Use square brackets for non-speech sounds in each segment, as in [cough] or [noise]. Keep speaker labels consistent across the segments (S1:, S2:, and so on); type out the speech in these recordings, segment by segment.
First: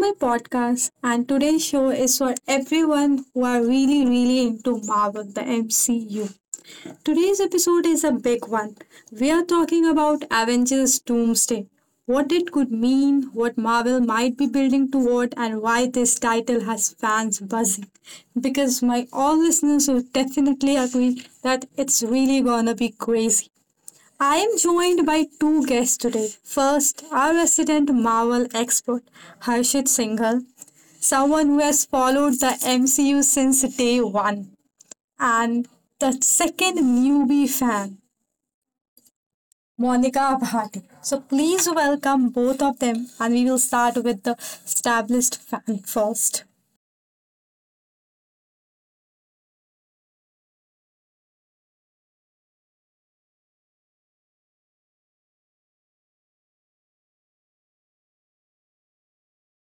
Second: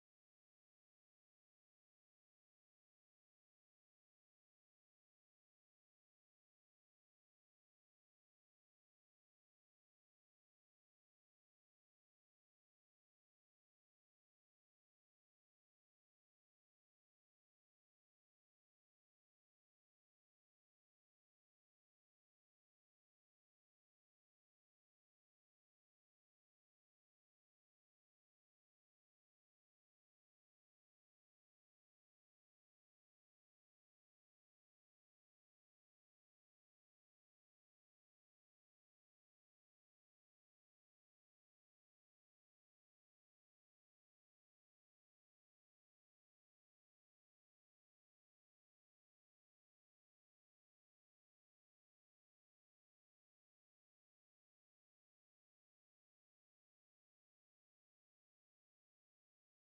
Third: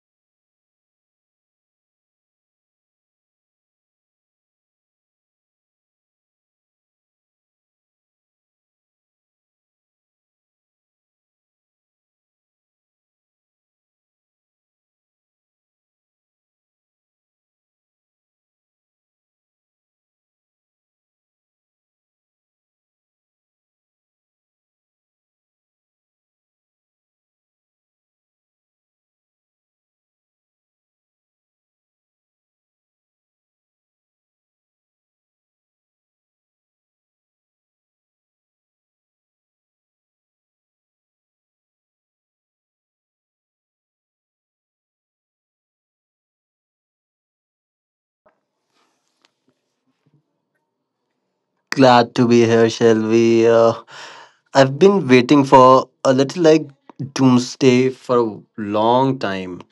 S1: my podcast. And today's show is for everyone who are really, really into Marvel, the MCU. Today's episode is a big one. We are talking about Avengers Doomsday, what it could mean, what Marvel might be building toward, and why this title has fans buzzing. Because my all listeners will definitely agree that it's really gonna be crazy. I am joined by two guests today. First, our resident Marvel expert, Harshit Singhal, someone who has followed the MCU since day one, and the second newbie fan, Monica Bhatti. So please welcome both of them, and we will start with the established fan first.
S2: Glad to be here, Shelby. I've been waiting for a little like doomsday for a long time.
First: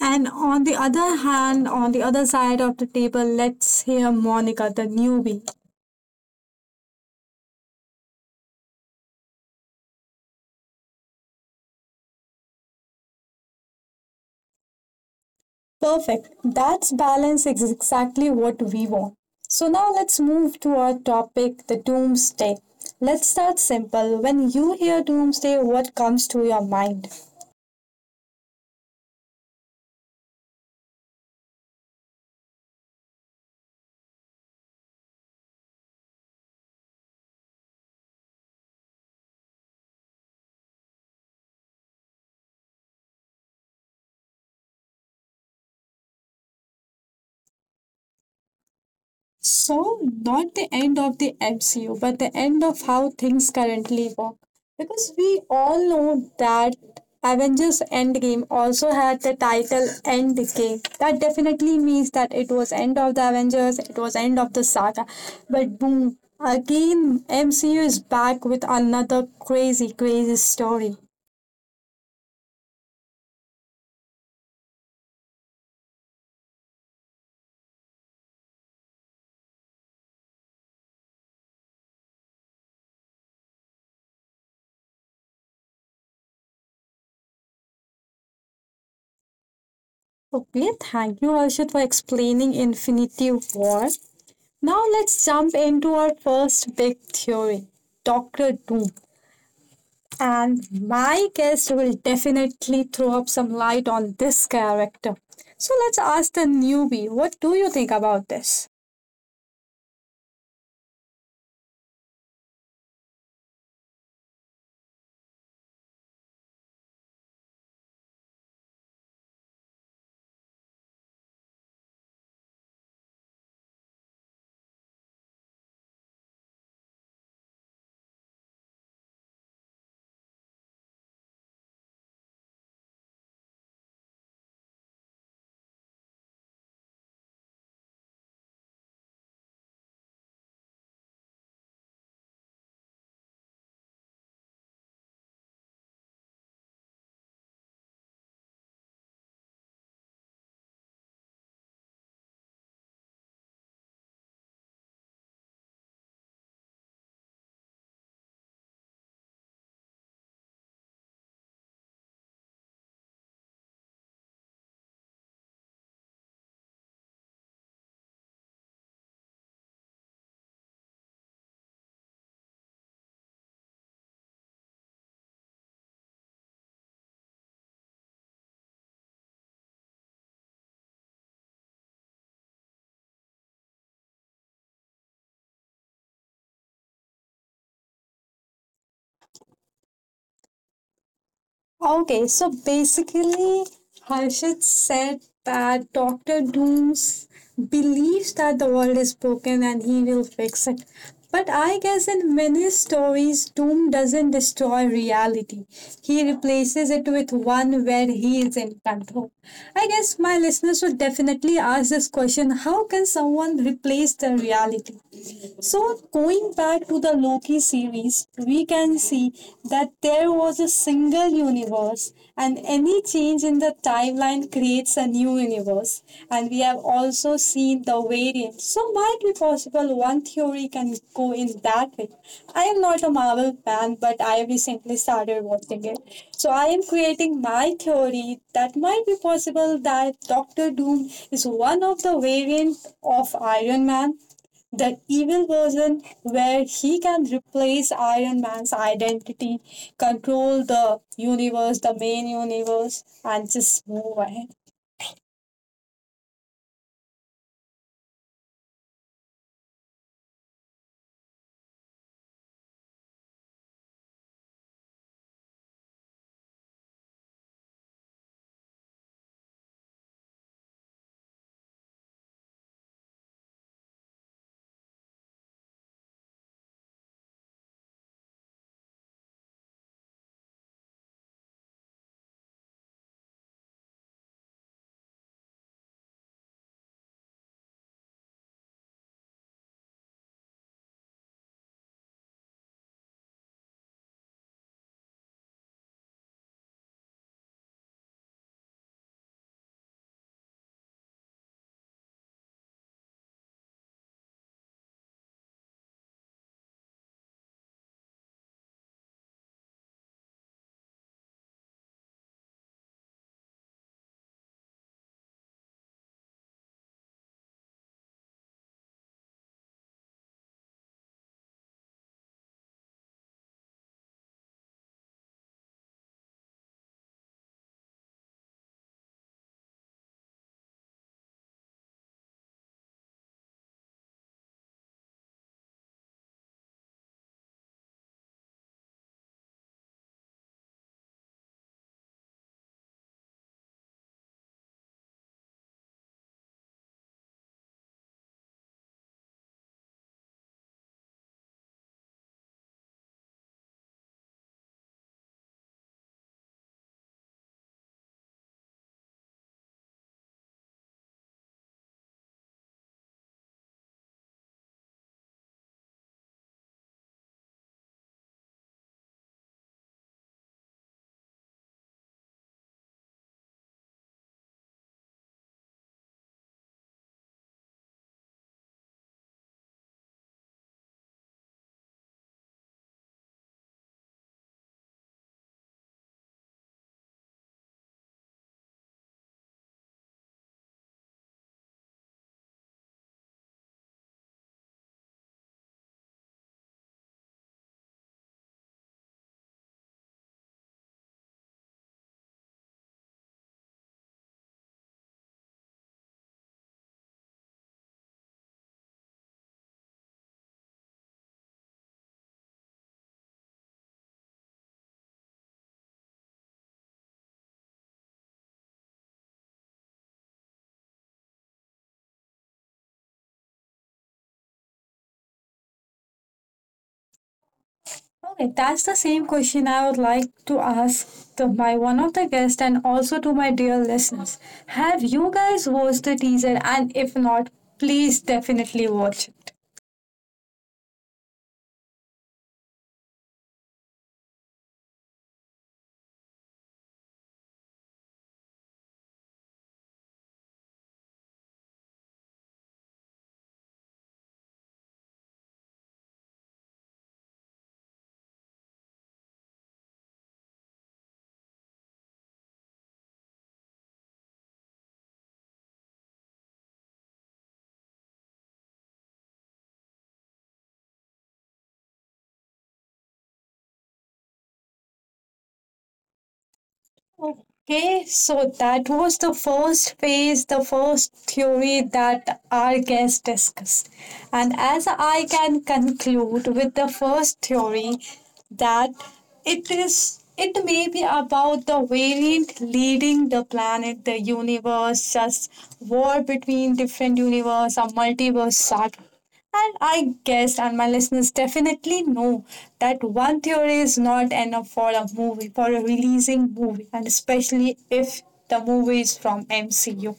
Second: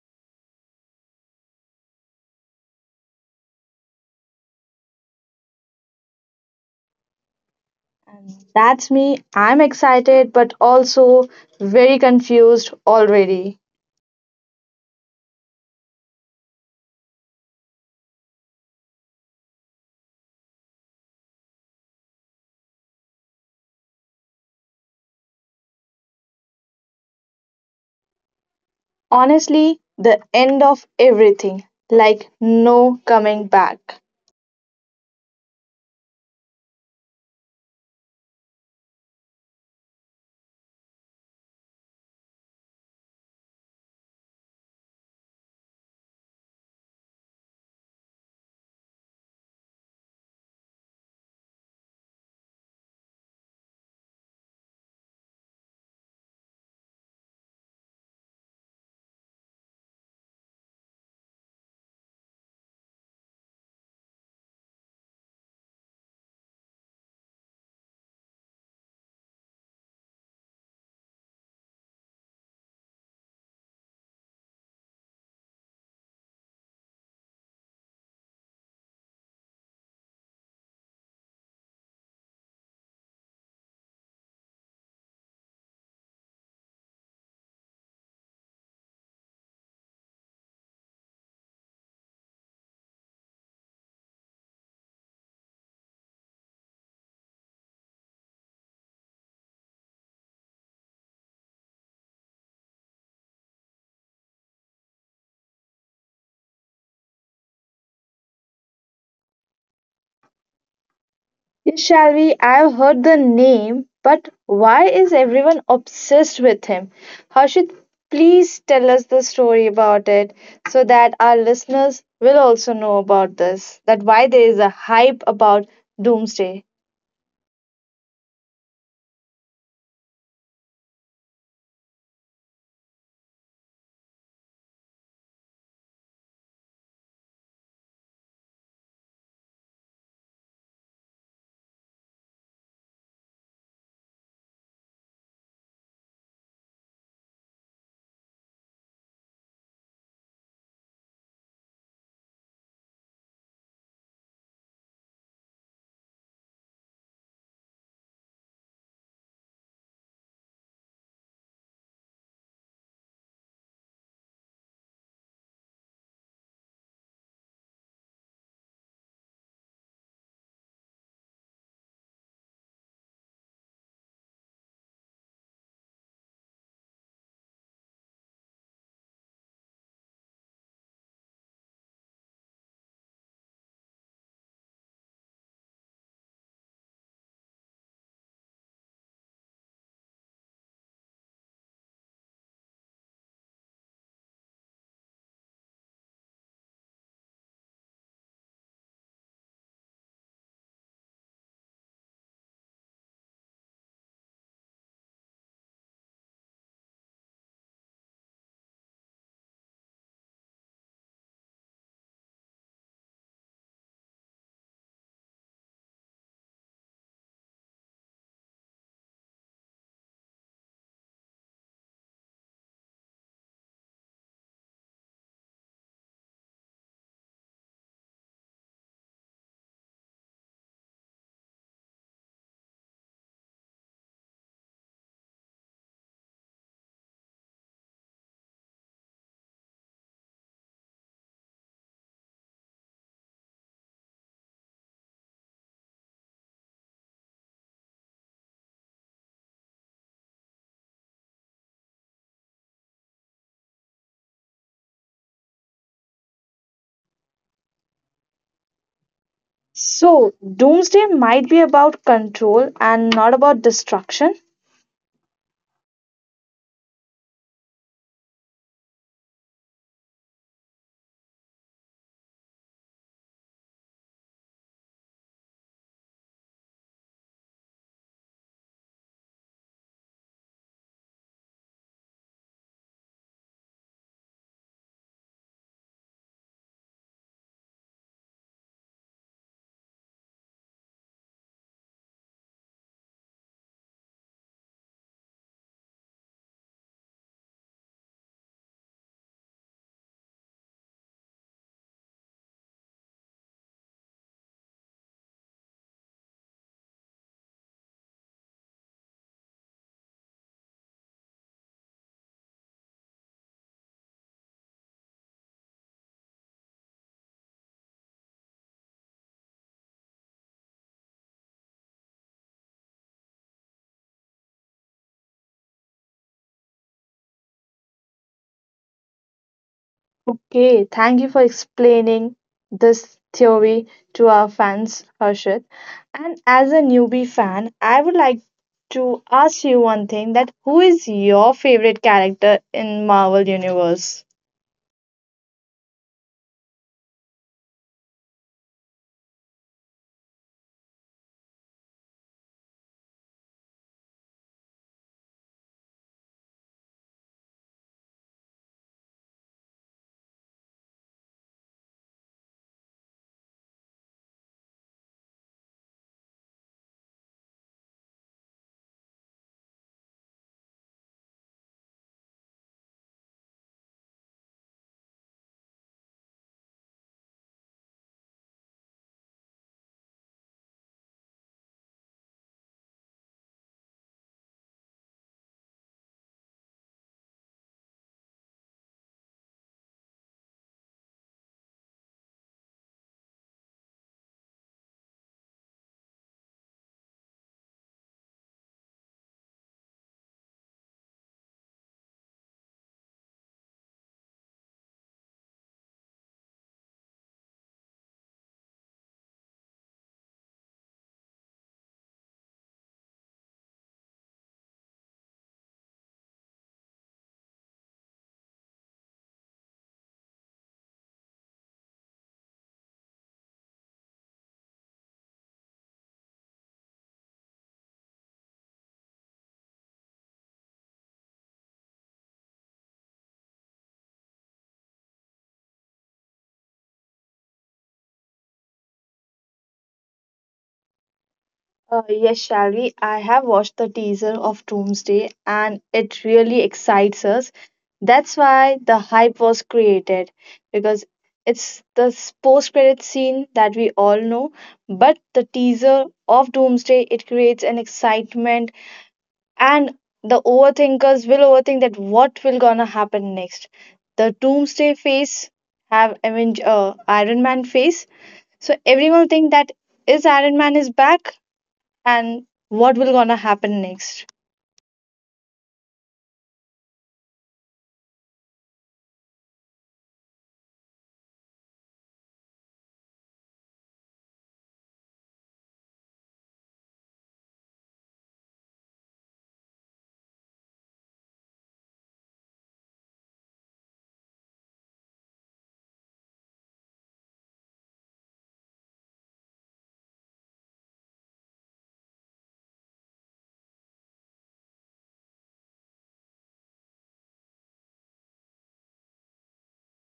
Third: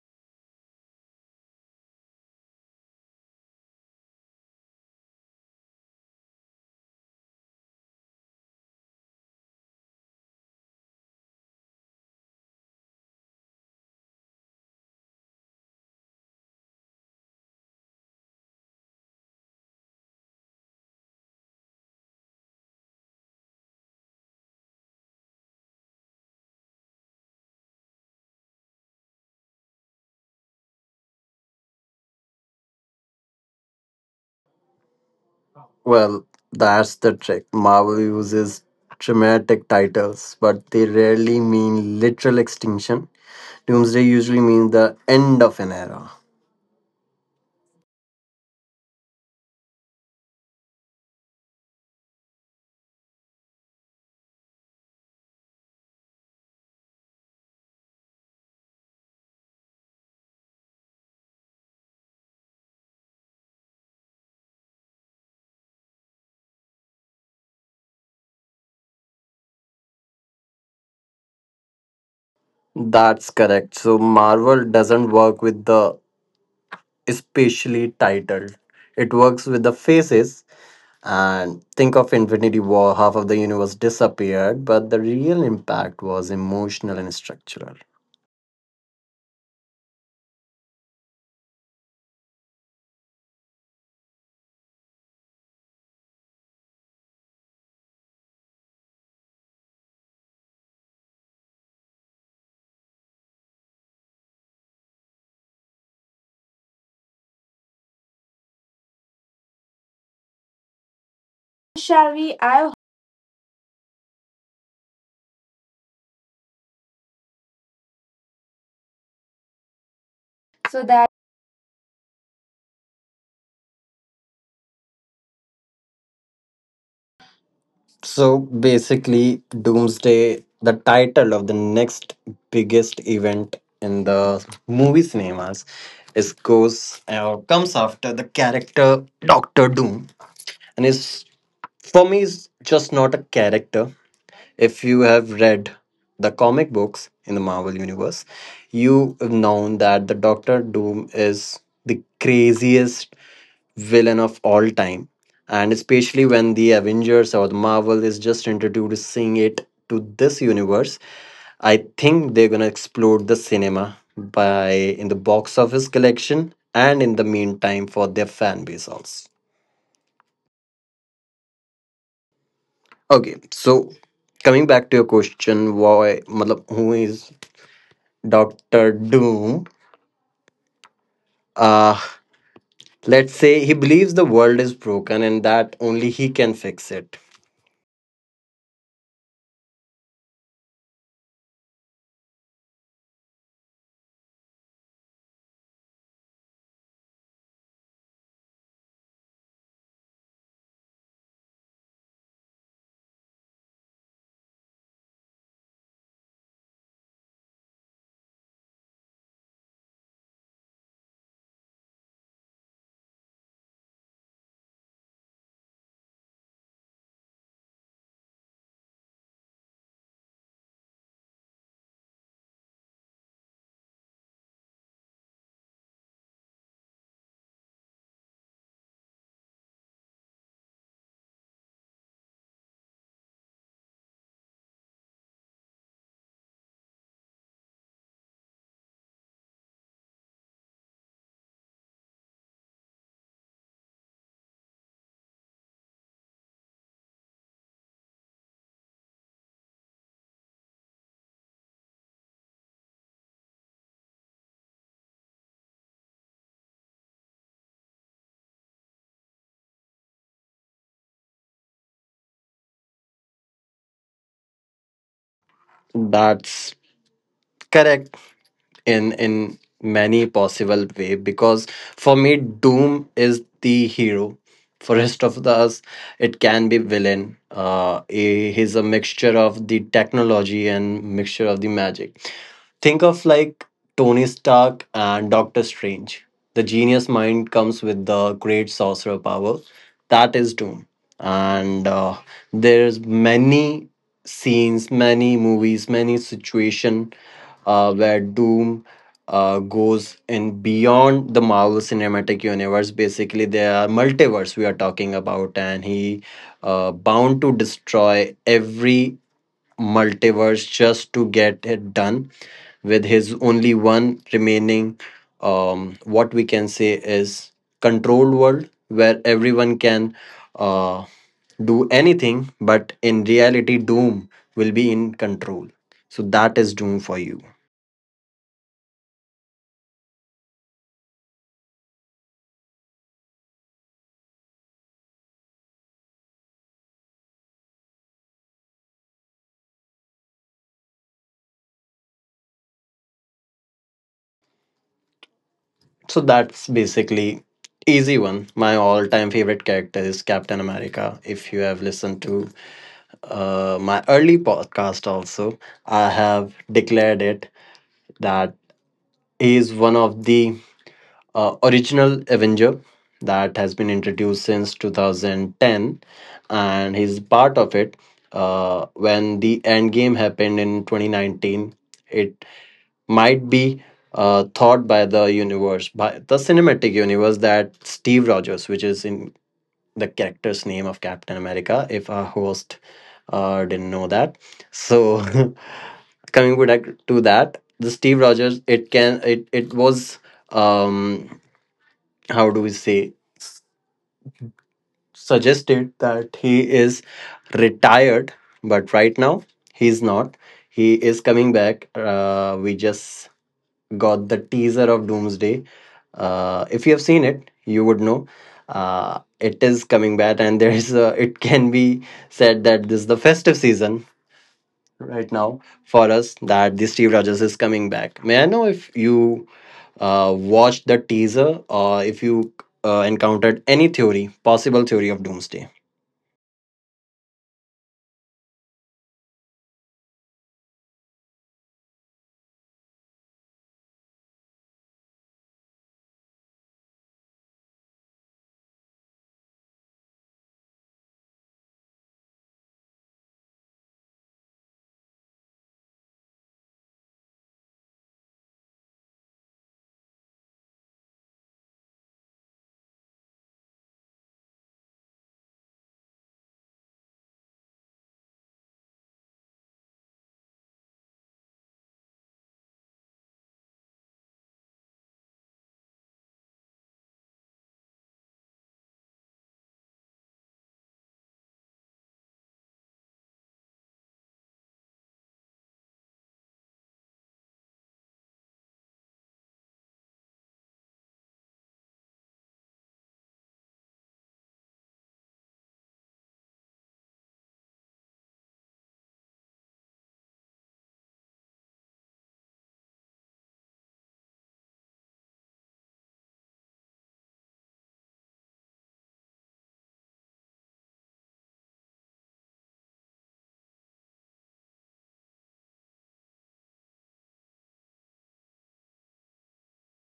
S1: And on the other hand, on the other side of the table, let's hear Monica, the newbie.
S3: And that's me. I'm excited, but also very confused already.
S1: Perfect. That's balance is exactly what we want. So now let's move to our topic, the doomsday. Let's start simple. When you hear doomsday, what comes to your mind?
S3: Honestly, the end of everything, like no coming back.
S2: Well, that's the trick. Marvel uses dramatic titles, but they rarely mean literal extinction. Doomsday usually means the end of an era.
S1: So, not the end of the MCU, but the end of how things currently work. Because we all know that Avengers Endgame also had the title Endgame. That definitely means that it was end of the Avengers, it was end of the saga. But boom, again MCU is back with another crazy, crazy story.
S2: That's correct. So Marvel doesn't work with the especially titled. It works with the faces. And think of Infinity War, half of the universe disappeared, but the real impact was emotional and structural.
S1: Okay, thank you Harshit for explaining Infinity War. Now let's jump into our first big theory, Doctor Doom. And my guest will definitely throw up some light on this character. So let's ask the newbie, what do you think about this?
S3: Yes, shall
S2: Shall
S3: we?
S2: we? I
S3: I've heard the name, but why is everyone obsessed with him? Harshit, please tell us the story about it
S2: so
S3: so
S2: that
S3: that our listeners will also know about this, that why there is a hype about Doomsday.
S2: So basically, Doomsday, the title of the next biggest event in the movie cinemas, is goes comes after the character Doctor Doom, and is for me is just not a character. If you have read the comic books in the Marvel Universe, you have known that the Doctor Doom is the craziest villain of all time. And especially when the Avengers or the Marvel is just introducing it to this universe, I think they're gonna explode the cinema by in the box office collection and in the meantime for their fan base also. Okay, so coming back to your question, why matlab, who is Dr. Doom, uh, let's say he believes the world is broken and that only he can fix it.
S1: Okay, so basically, Harshit said that Doctor Dooms believes that the world is broken and he will fix it. But I guess in many stories, Doom doesn't destroy reality. He replaces it with one where he is in control. I guess my listeners would definitely ask this question, how can someone replace the reality? So, going back to the Loki series, we can see that there was a single universe, and any change in the timeline creates a new universe. And we have also seen the variant. So, might be possible one theory can go in that way. I am not a Marvel fan, but I recently started watching it. So, I am creating my theory that might be possible that Doctor Doom is one of the variant of Iron Man, that evil version where he can replace Iron Man's identity, control the universe, the main universe, and just move ahead.
S3: So, doomsday might be about control and not about destruction.
S2: That's correct. In many possible way because for me doom is the hero for rest of the us, it can be villain, he's a mixture of the technology and mixture of the magic. Think of like Tony Stark and Doctor Strange, the genius mind comes with the great sorcerer power. That is doom. And there's many scenes, many movies, many situation, where Doom, goes in beyond the Marvel Cinematic Universe. Basically, there are multiverse we are talking about, and he, bound to destroy every multiverse just to get it done with his only one remaining, what we can say is controlled world where everyone can, uh, do anything, but in reality doom will be in control. So that is doom for you.
S3: Okay, thank you for explaining this theory to our fans, Harshit. And as a newbie fan, I would like to ask you one thing that who is your favorite character in Marvel Universe?
S2: So that's basically easy one. My all-time favorite character is Captain America. If you have listened to my early podcast also, I have declared it that he is one of the original Avenger that has been introduced since 2010, and he's part of it when the end game happened in 2019. It might be thought by the universe, by the cinematic universe, that Steve Rogers, which is in the character's name of Captain America, if our host didn't know that. So, [laughs] coming back to that, the Steve Rogers, it can, it was, um, how do we say, s- suggested that he is retired, but right now he's not. He is coming back. We just got the teaser of Doomsday. If you have seen it, you would know it is coming back, and [laughs] there is a, it can be said that this is the festive season right now for us that the Steve Rogers is coming back. May I know if you watched the teaser or if you encountered any theory, possible theory of Doomsday?
S1: Okay, that's the same question I would like to ask to my one of the guests and also to my dear listeners. Have you guys watched the teaser? And if not, please definitely watch it.
S3: Yes, Shalvi, I have watched the teaser of Doomsday and it really excites us. That's why the hype was created because it's the post credit scene that we all know, but the teaser of Doomsday it creates an excitement and the overthinkers will overthink that what will gonna happen next. The Doomsday face have Iron Man face so everyone think that is Iron Man is back and what will gonna happen next.
S1: Okay, so that was the first phase, the first theory that our guest discussed. And as I can conclude with the first theory, that it may be about the variant leading the planet, the universe, just war between different universe or multiverse saga. And I guess, and my listeners definitely know that one theory is not enough for a movie, for a releasing movie, and especially if the movie is from MCU.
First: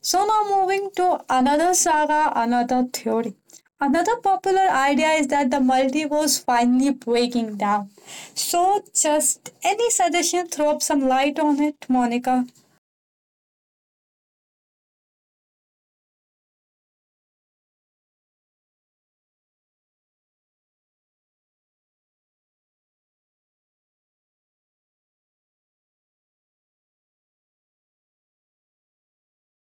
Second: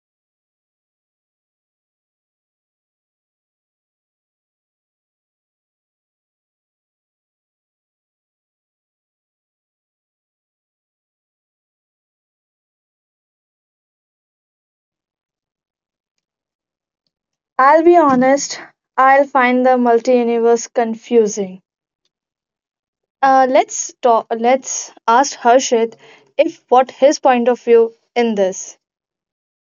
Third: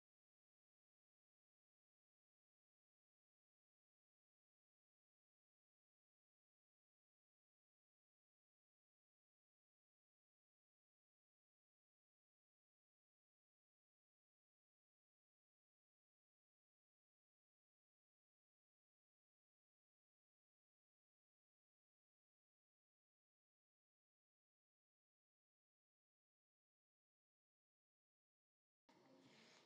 S1: So now moving to another saga, another theory. Another popular idea is that the multiverse finally breaking down. So just any suggestion, throw up some light on it, Monica.
S3: I'll be honest, I'll find the multi-universe confusing. Let's talk. Let's ask Harshit if what his point of view in this,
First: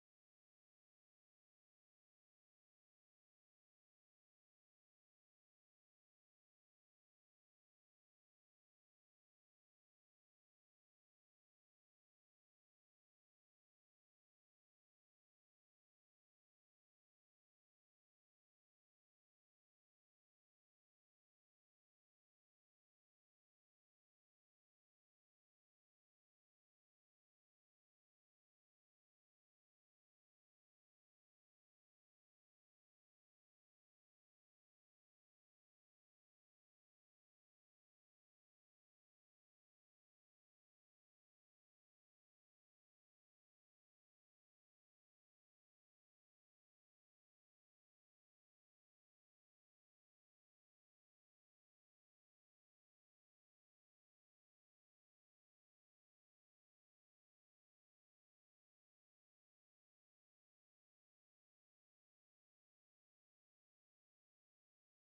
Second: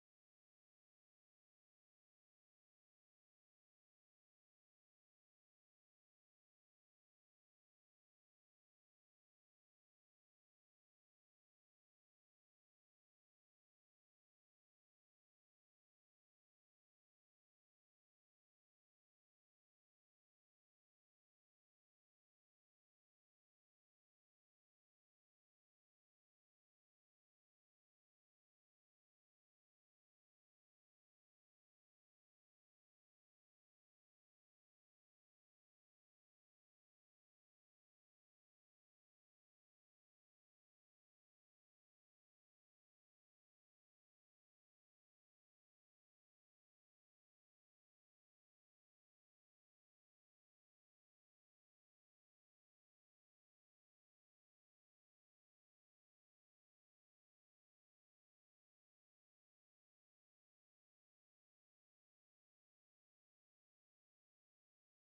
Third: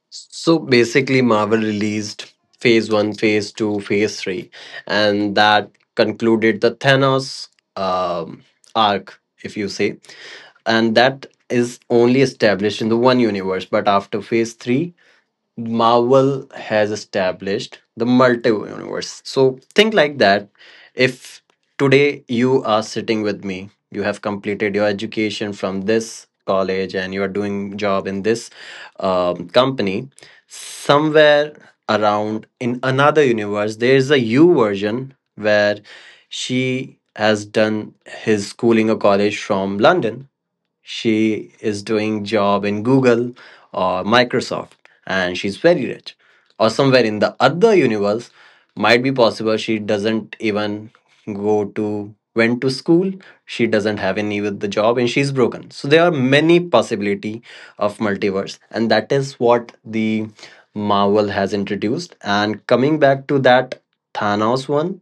S2: So basically, Marvel released Phase 1, Phase 2, Phase 3, and that concluded the Thanos um, arc, if you say. And that is only established in the one universe, but after Phase 3, Marvel has established the multiverse. So think like that. If today you are sitting with me, you have completed your education from this college and you are doing job in this company, somewhere around in another universe, there is a you version where she has done his schooling or college from London, she is doing job in Google or Microsoft, and she's very rich. Or somewhere in the other universe, might be possible she doesn't even go to went to school, she doesn't have any with the job, and she's broken. So there are many possibility of multiverse, and that is what the Marvel has introduced. And coming back to that Thanos one,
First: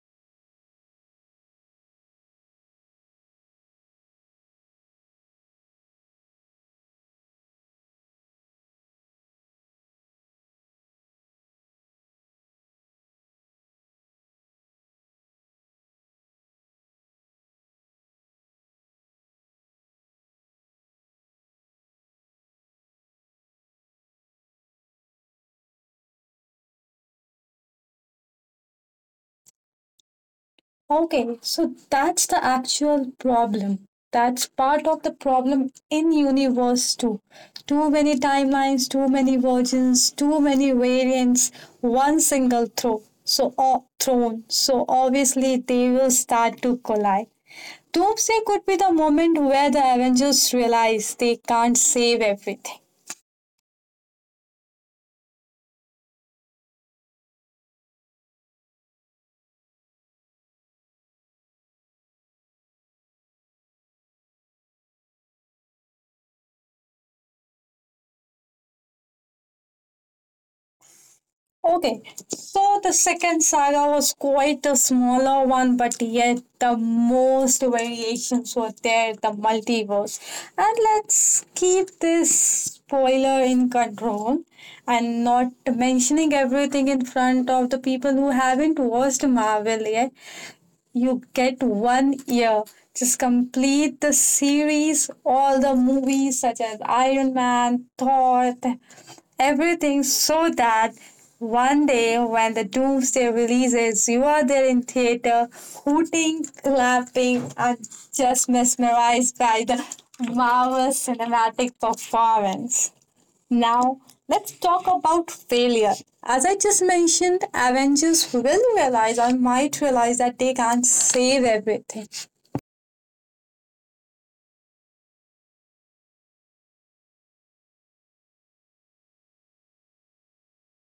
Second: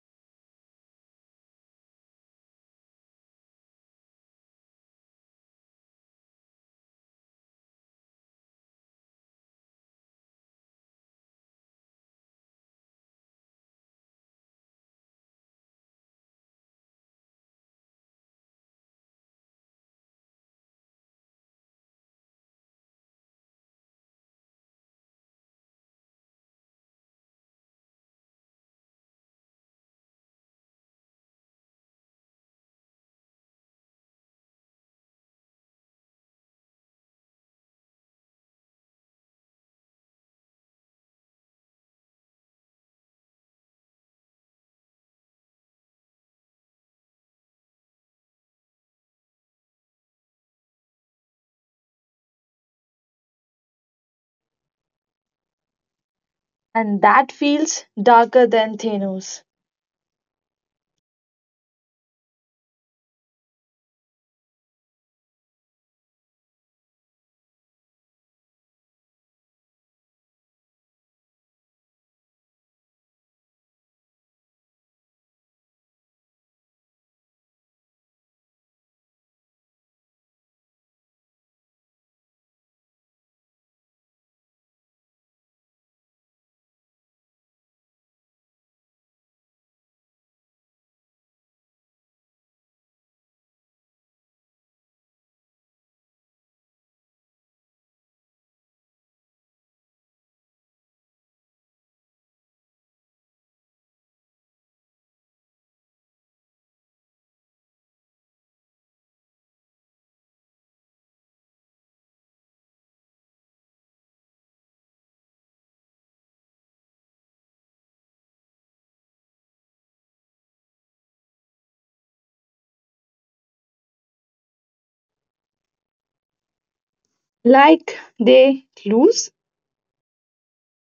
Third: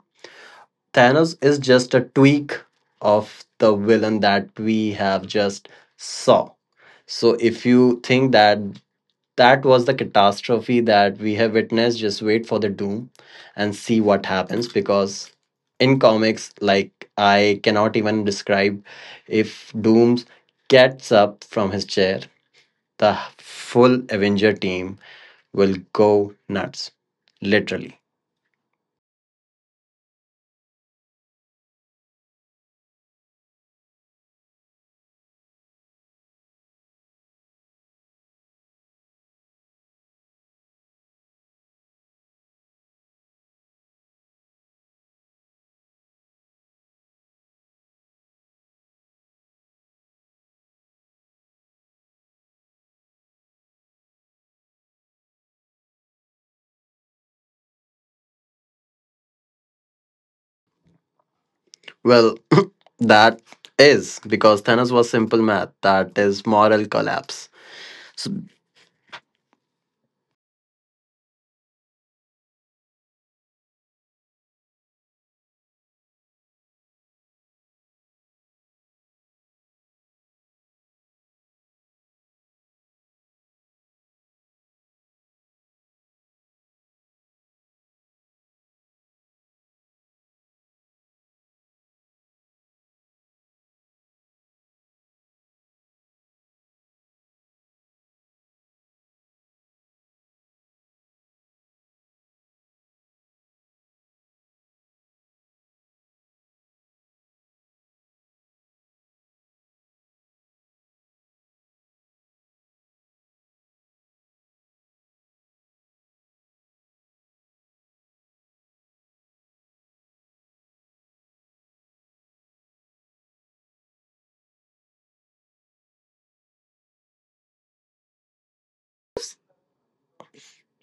S2: Thanos is just a tweak of the villain that we have just saw. So if you think that that was the catastrophe that we have witnessed, just wait for the doom and see what happens, because in comics, like, I cannot even describe if Dooms gets up from his chair, the full Avenger team will go nuts, literally.
S1: Okay, so that's the actual problem. That's part of the problem in universe too. Too many timelines, too many versions, too many variants, one single throw. So thrown. So obviously they will start to collide. Doomsday could be the moment where the Avengers realize they can't save everything.
S3: and that feels darker than Thanos.
S2: Well, [coughs] [clears throat] that is because Thanos was simple math. That is moral collapse. So
S1: Okay, so the second saga was quite a smaller one, but yet the most variations were there, the multiverse. And let's keep this spoiler in control and not mentioning everything in front of the people who haven't watched Marvel yet, you get one year. Just complete the series, all the movies such as Iron Man, Thor, everything, so that one day when the Doomsday releases, you are there in theater, hooting, clapping, and just mesmerized by the marvel cinematic performance. Now, let's talk about failure. As I just mentioned, Avengers will realize or might realize that they can't save everything.
S3: Like they lose,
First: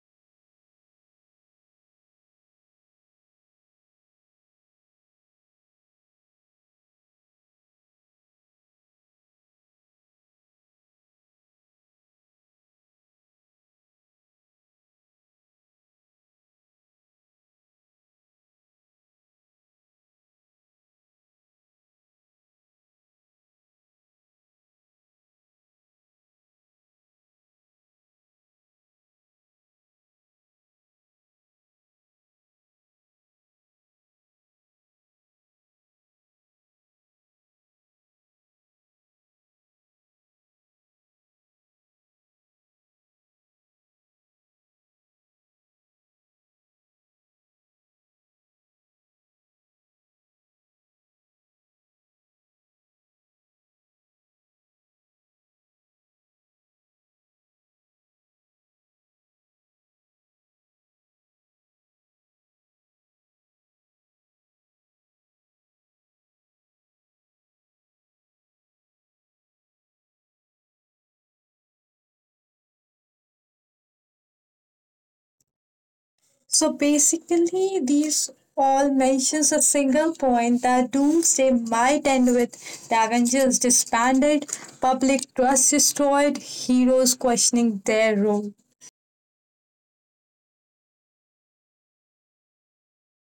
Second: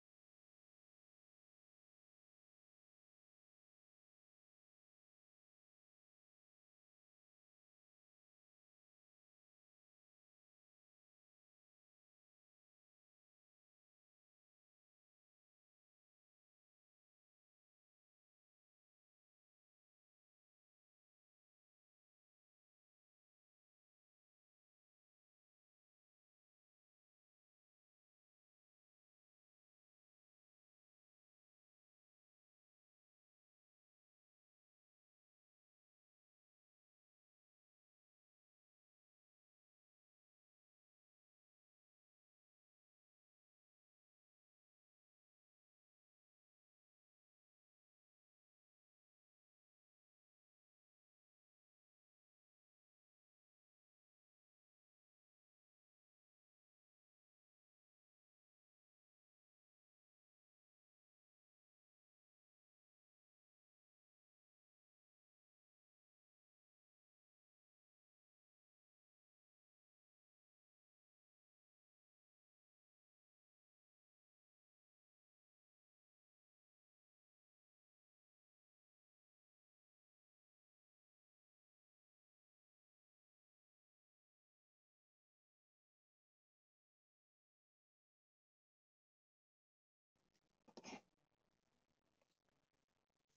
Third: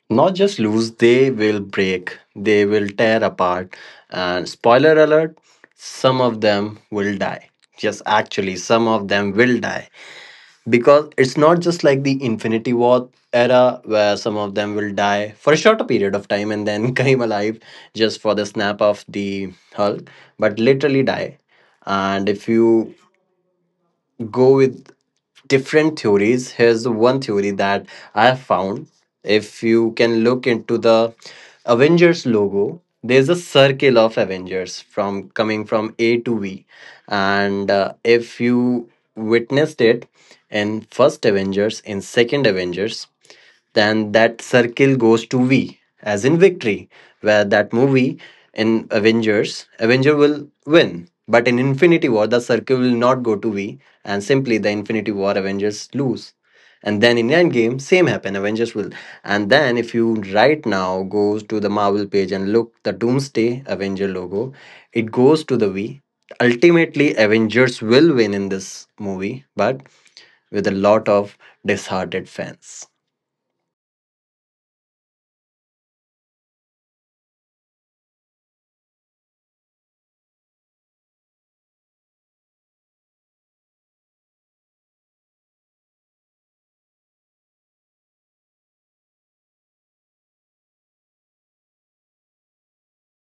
S2: not just lose, they will break, they will tear apart. And spoiler alert, some of them will die. Just actually, some of them will die. Because it's not just like the Infinity War era where some of them will die for a shorter period of time and then [laughs] come alive just for the snap of the Hulk, but literally die. And if you go with different theories, here's one theory that I have found. If you can look into the Avengers logo, there's a circle of Avengers from coming from A to V, and if you witnessed it in first Avengers, in second Avengers, then that circle goes to V, as in victory, where that movie in Avengers, Avenger will win. But in Infinity War, the circle will not go to V, and simply the Infinity War Avengers lose. And then in Endgame, same happen. Avengers will. And then if you right now goes to the Marvel page and look the Doomsday Avenger logo, it goes to the V. Ultimately, Avengers will win in this movie, but with a lot of disheartened fans.
S1: So, basically, these all mentions a single point that Doomsday might end with the Avengers disbanded, public trust destroyed, heroes questioning their role.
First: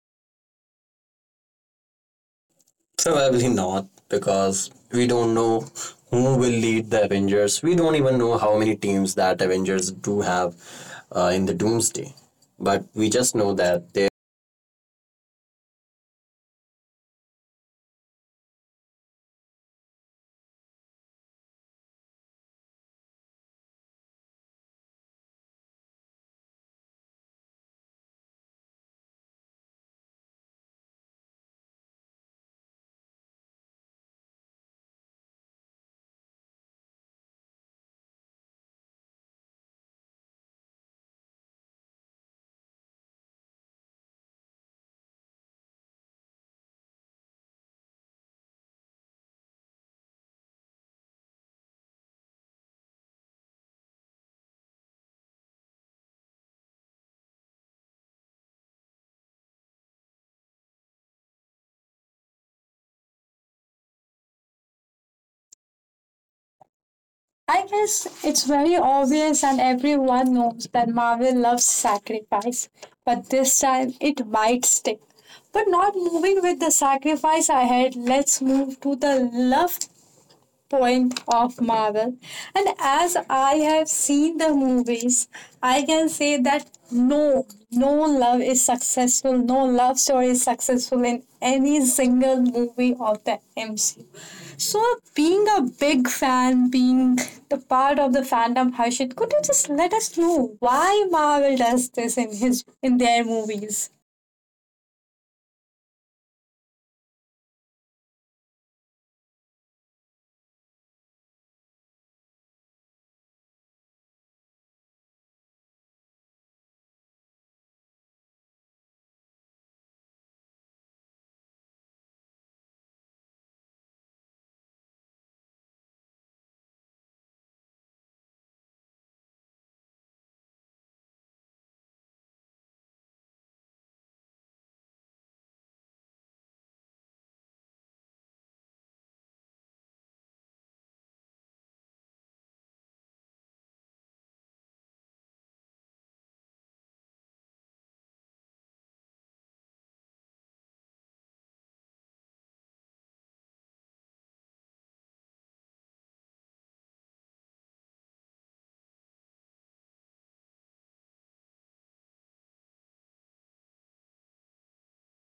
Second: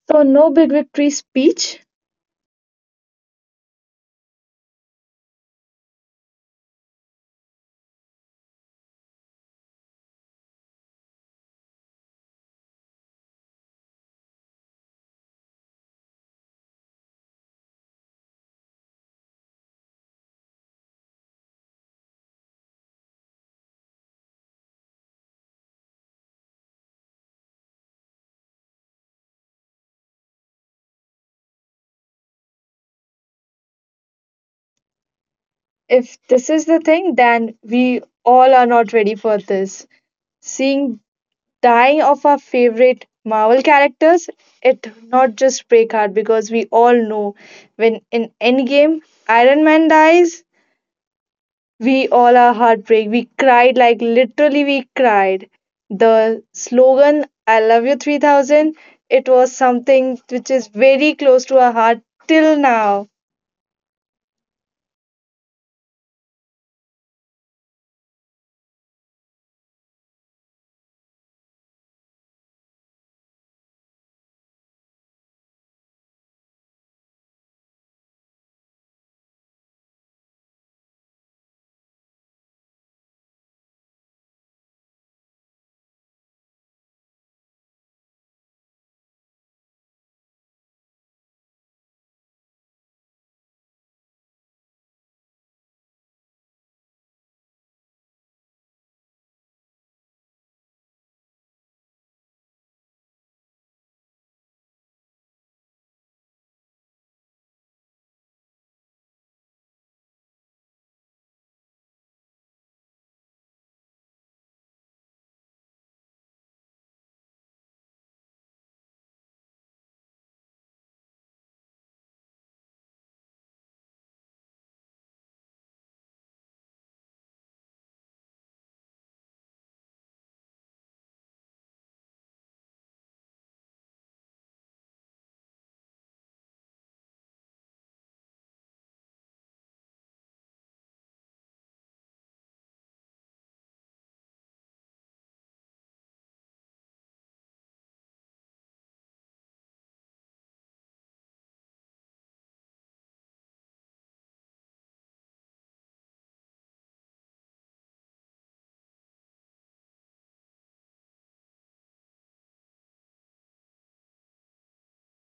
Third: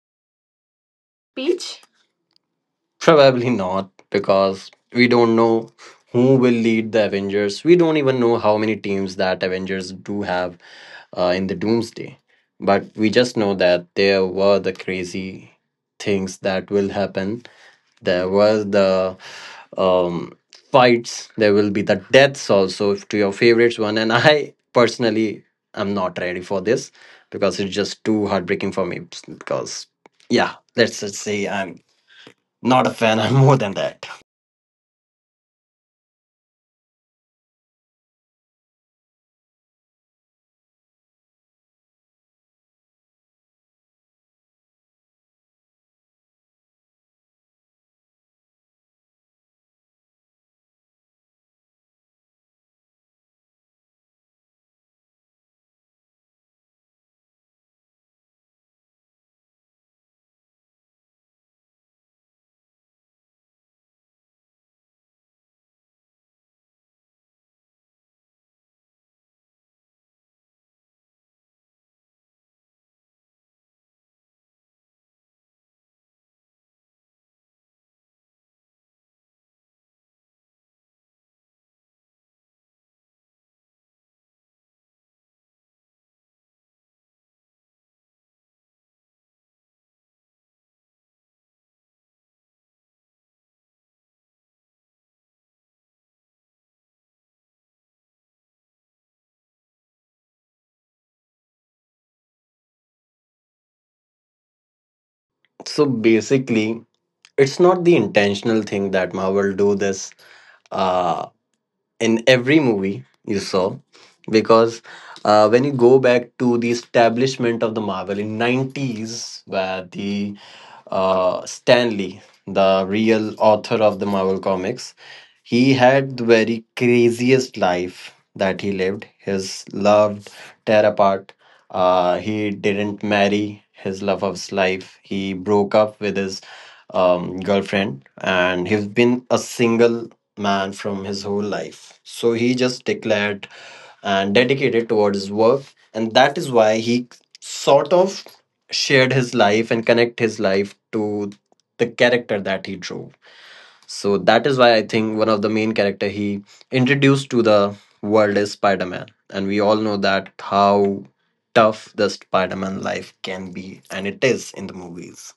S3: so no big victory speech.
S2: Peach? Probably
S1: Probably not,
S2: not, because
S1: because we
S2: we
S1: don't
S2: don't
S1: know
S2: know who
S1: who will
S2: will
S1: lead
S2: lead
S1: the
S2: the
S1: Avengers.
S2: Avengers. We
S1: We don't
S2: don't
S1: even
S2: even know
S1: know how
S2: how many
S1: many teams
S2: teams
S1: that
S2: that
S1: Avengers
S2: Avengers
S1: do
S2: do
S1: have
S2: have
S1: in
S2: in
S1: the
S2: the
S1: Doomsday.
S2: Doomsday. But
S1: But
S2: we
S1: we just
S2: just
S1: know
S2: know that
S1: that they
S2: there were the crazy things that will happen, there was the um, fights, there will be the deaths also if to your favorites one, and I personally am not ready for this, because it's just too heartbreaking for me. Because, yeah, let's just say I'm not a fan. [laughs] I'm more than that.
S3: If this is the thing, then we all are not ready for this. Seeing dying of our favorite Marvel characters, it not just break heart because we all know when in Endgame Iron Man dies, we all are heartbreak. We cried like literally we cried. The slogan "I love you 3,000" it was something which is very close to our heart till now.
S1: I guess it's very obvious and everyone knows that Marvel loves sacrifice, but this time it might stick. But not moving with the sacrifice ahead, let's move to the love point of Marvel. And as I have seen the movies, I can say that no, no love is successful, no love story is successful in any single movie of the MCU. So, being a big fan, being the part of the fandom, Harshit, could you just let us know why Marvel does this in their movies?
S2: So basically, it's not the intentional thing that Marvel do this. Uh, in every movie you saw, because when you go back to the establishment of the Marvel in 90s, where the Stanley, the real author of the Marvel comics, he had the very craziest life that he lived. His love tear apart, he didn't marry his love of his life, he broke up with his girlfriend, and he's been a single man from his whole life. So he just declared and dedicated towards his work, and that is why he sort of shared his life and connect his life to the character that he drew. So that is why I think one of the main character he introduced to the world is Spider-Man, and we all know that how tough the Spider-Man life can be, and it is in the movies.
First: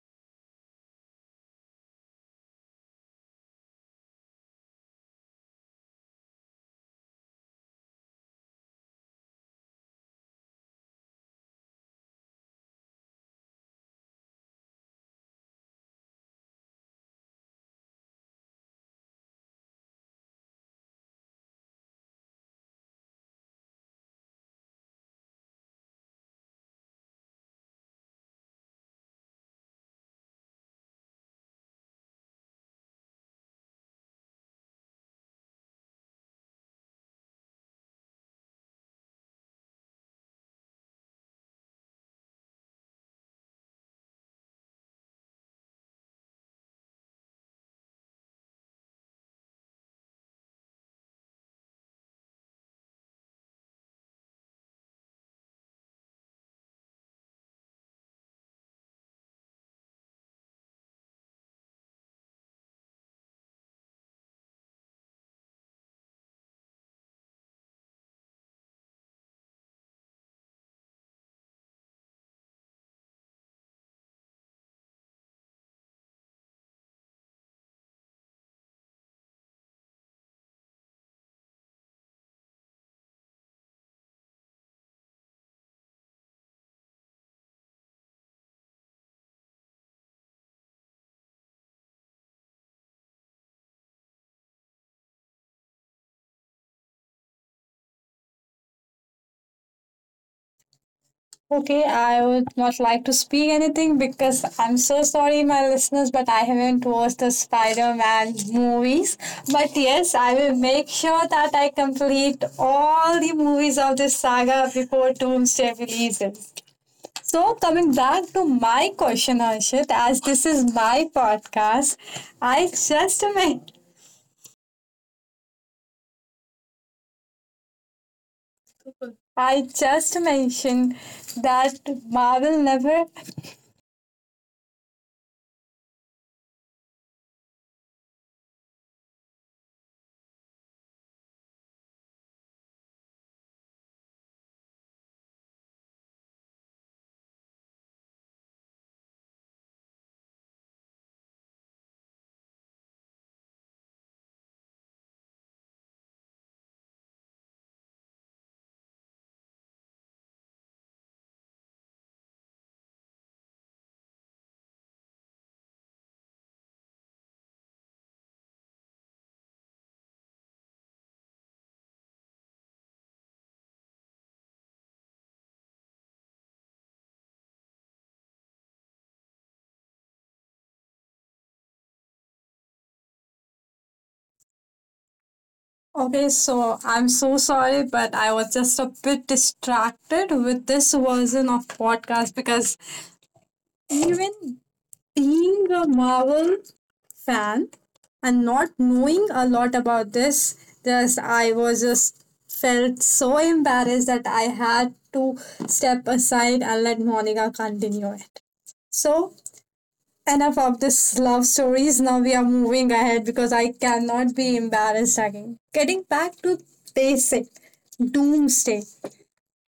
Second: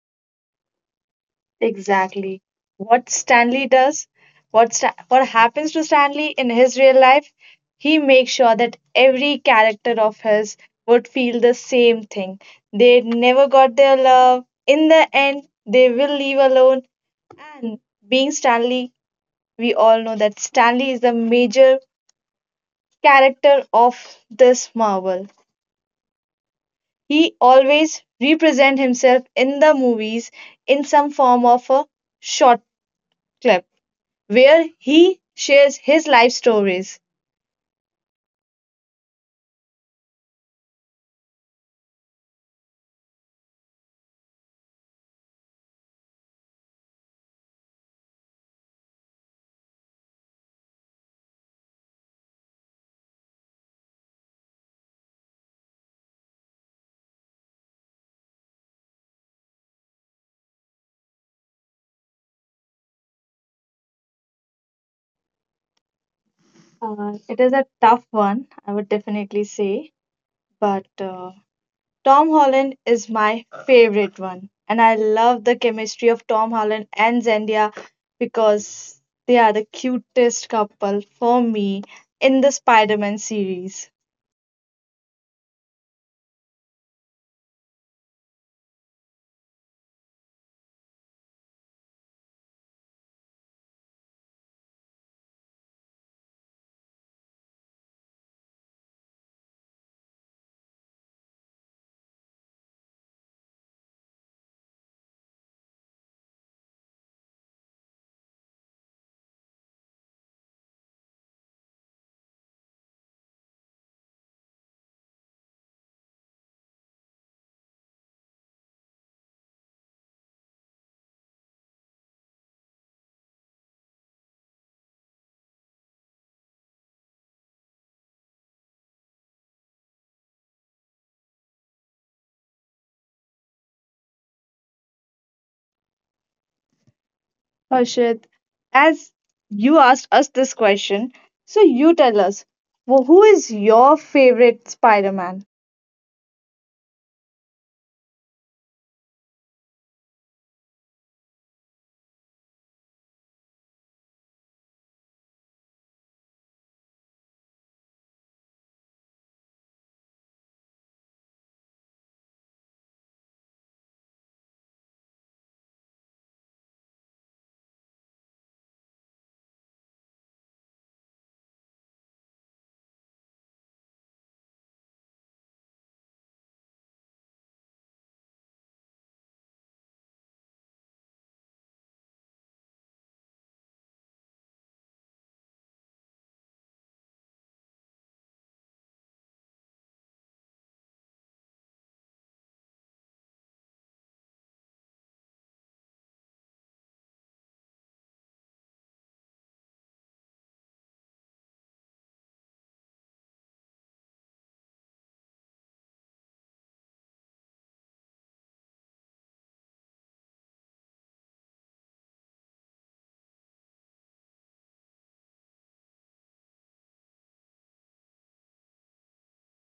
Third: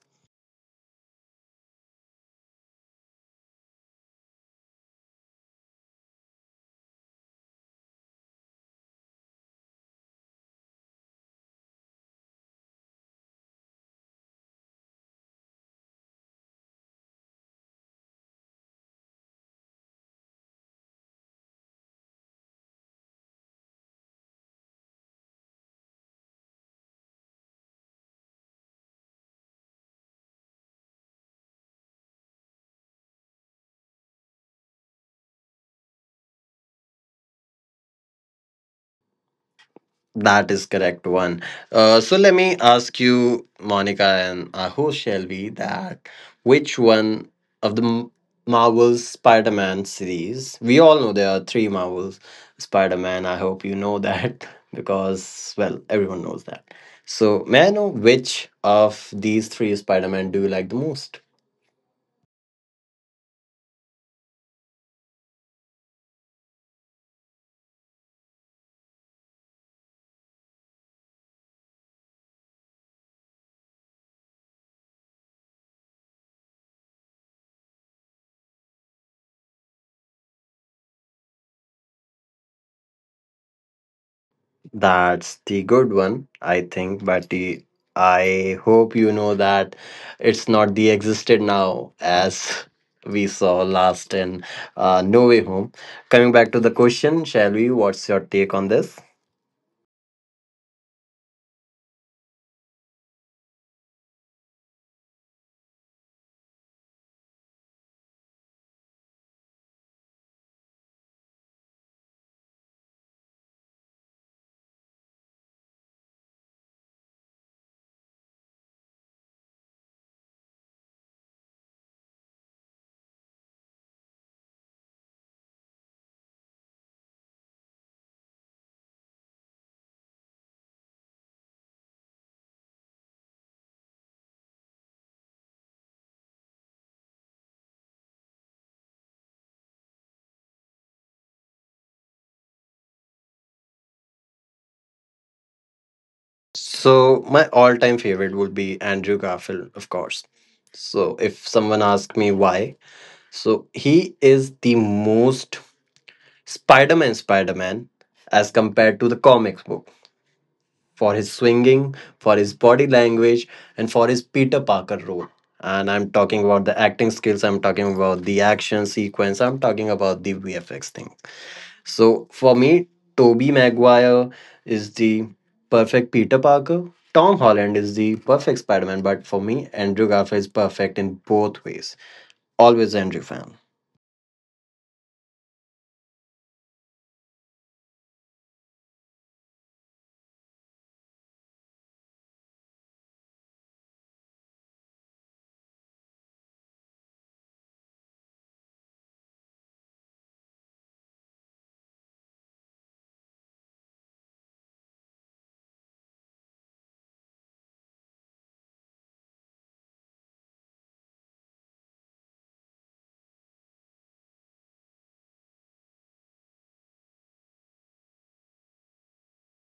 S3: Exactly. What Stanley does, what happens to Stanley in his real life, he makes sure that every character of his would feel the same thing. They never got their love. In the end, they will leave alone. And being Stanley, we all know that Stanley is the major character of this Marvel. He always represent himself in the movies in some form of a short clip where he shares his life stories.
S2: That is correct one. So let me ask you, Monica and our host Shelby, that which one of the Marvel's Spider-Man series? We all know there are three Marvels Spider-Man. I hope you know that [laughs] because well, everyone knows that. So may I know which of these three Spider-Man do you like the most?
S3: It is a tough one, I would definitely say, but Tom Holland is my favorite one. And I love the chemistry of Tom Holland and Zendaya because they are the cutest couple for me in the Spider Man series.
S2: That's the good one, I think, but I hope you know that it's not the existed now as [laughs] we saw last in No Way Home. Coming back to the question, shall we? What's your take on this?
S1: Okay, I would not like to speak anything because I'm so sorry, my listeners, but I haven't watched the Spider Man movies. But yes, I will make sure that I complete all the movies of this saga before Doomsday releases. So, coming back to my question, Arshit, as this is my podcast, I just made I just mentioned that Marvel never.
S3: Harshit, as you asked us this question, so you tell us, who is your favorite Spider Man?
S2: So, my all time favorite would be Andrew Garfield, of course. So, if someone asks me why, so he is the most Spider Man as compared to the comics book, for his swinging, for his body language, and for his Peter Parker role. And I'm talking about the acting skills, I'm talking about the action sequence, I'm talking about the VFX thing. So for me, Tobey Maguire is the perfect Peter Parker. Tom Holland is the perfect Spider-Man, but for me, Andrew Garfield is perfect in both ways. Always Andrew fan.
S1: Okay, so I'm so sorry, but I was just a bit distracted with this version of podcast because even being a Marvel fan and not knowing a lot about this, just I was just felt so embarrassed that I had to step aside and let Monica continue it. So enough of this love stories. Now we are moving ahead because I cannot be embarrassed again. Getting back to basic doomsday.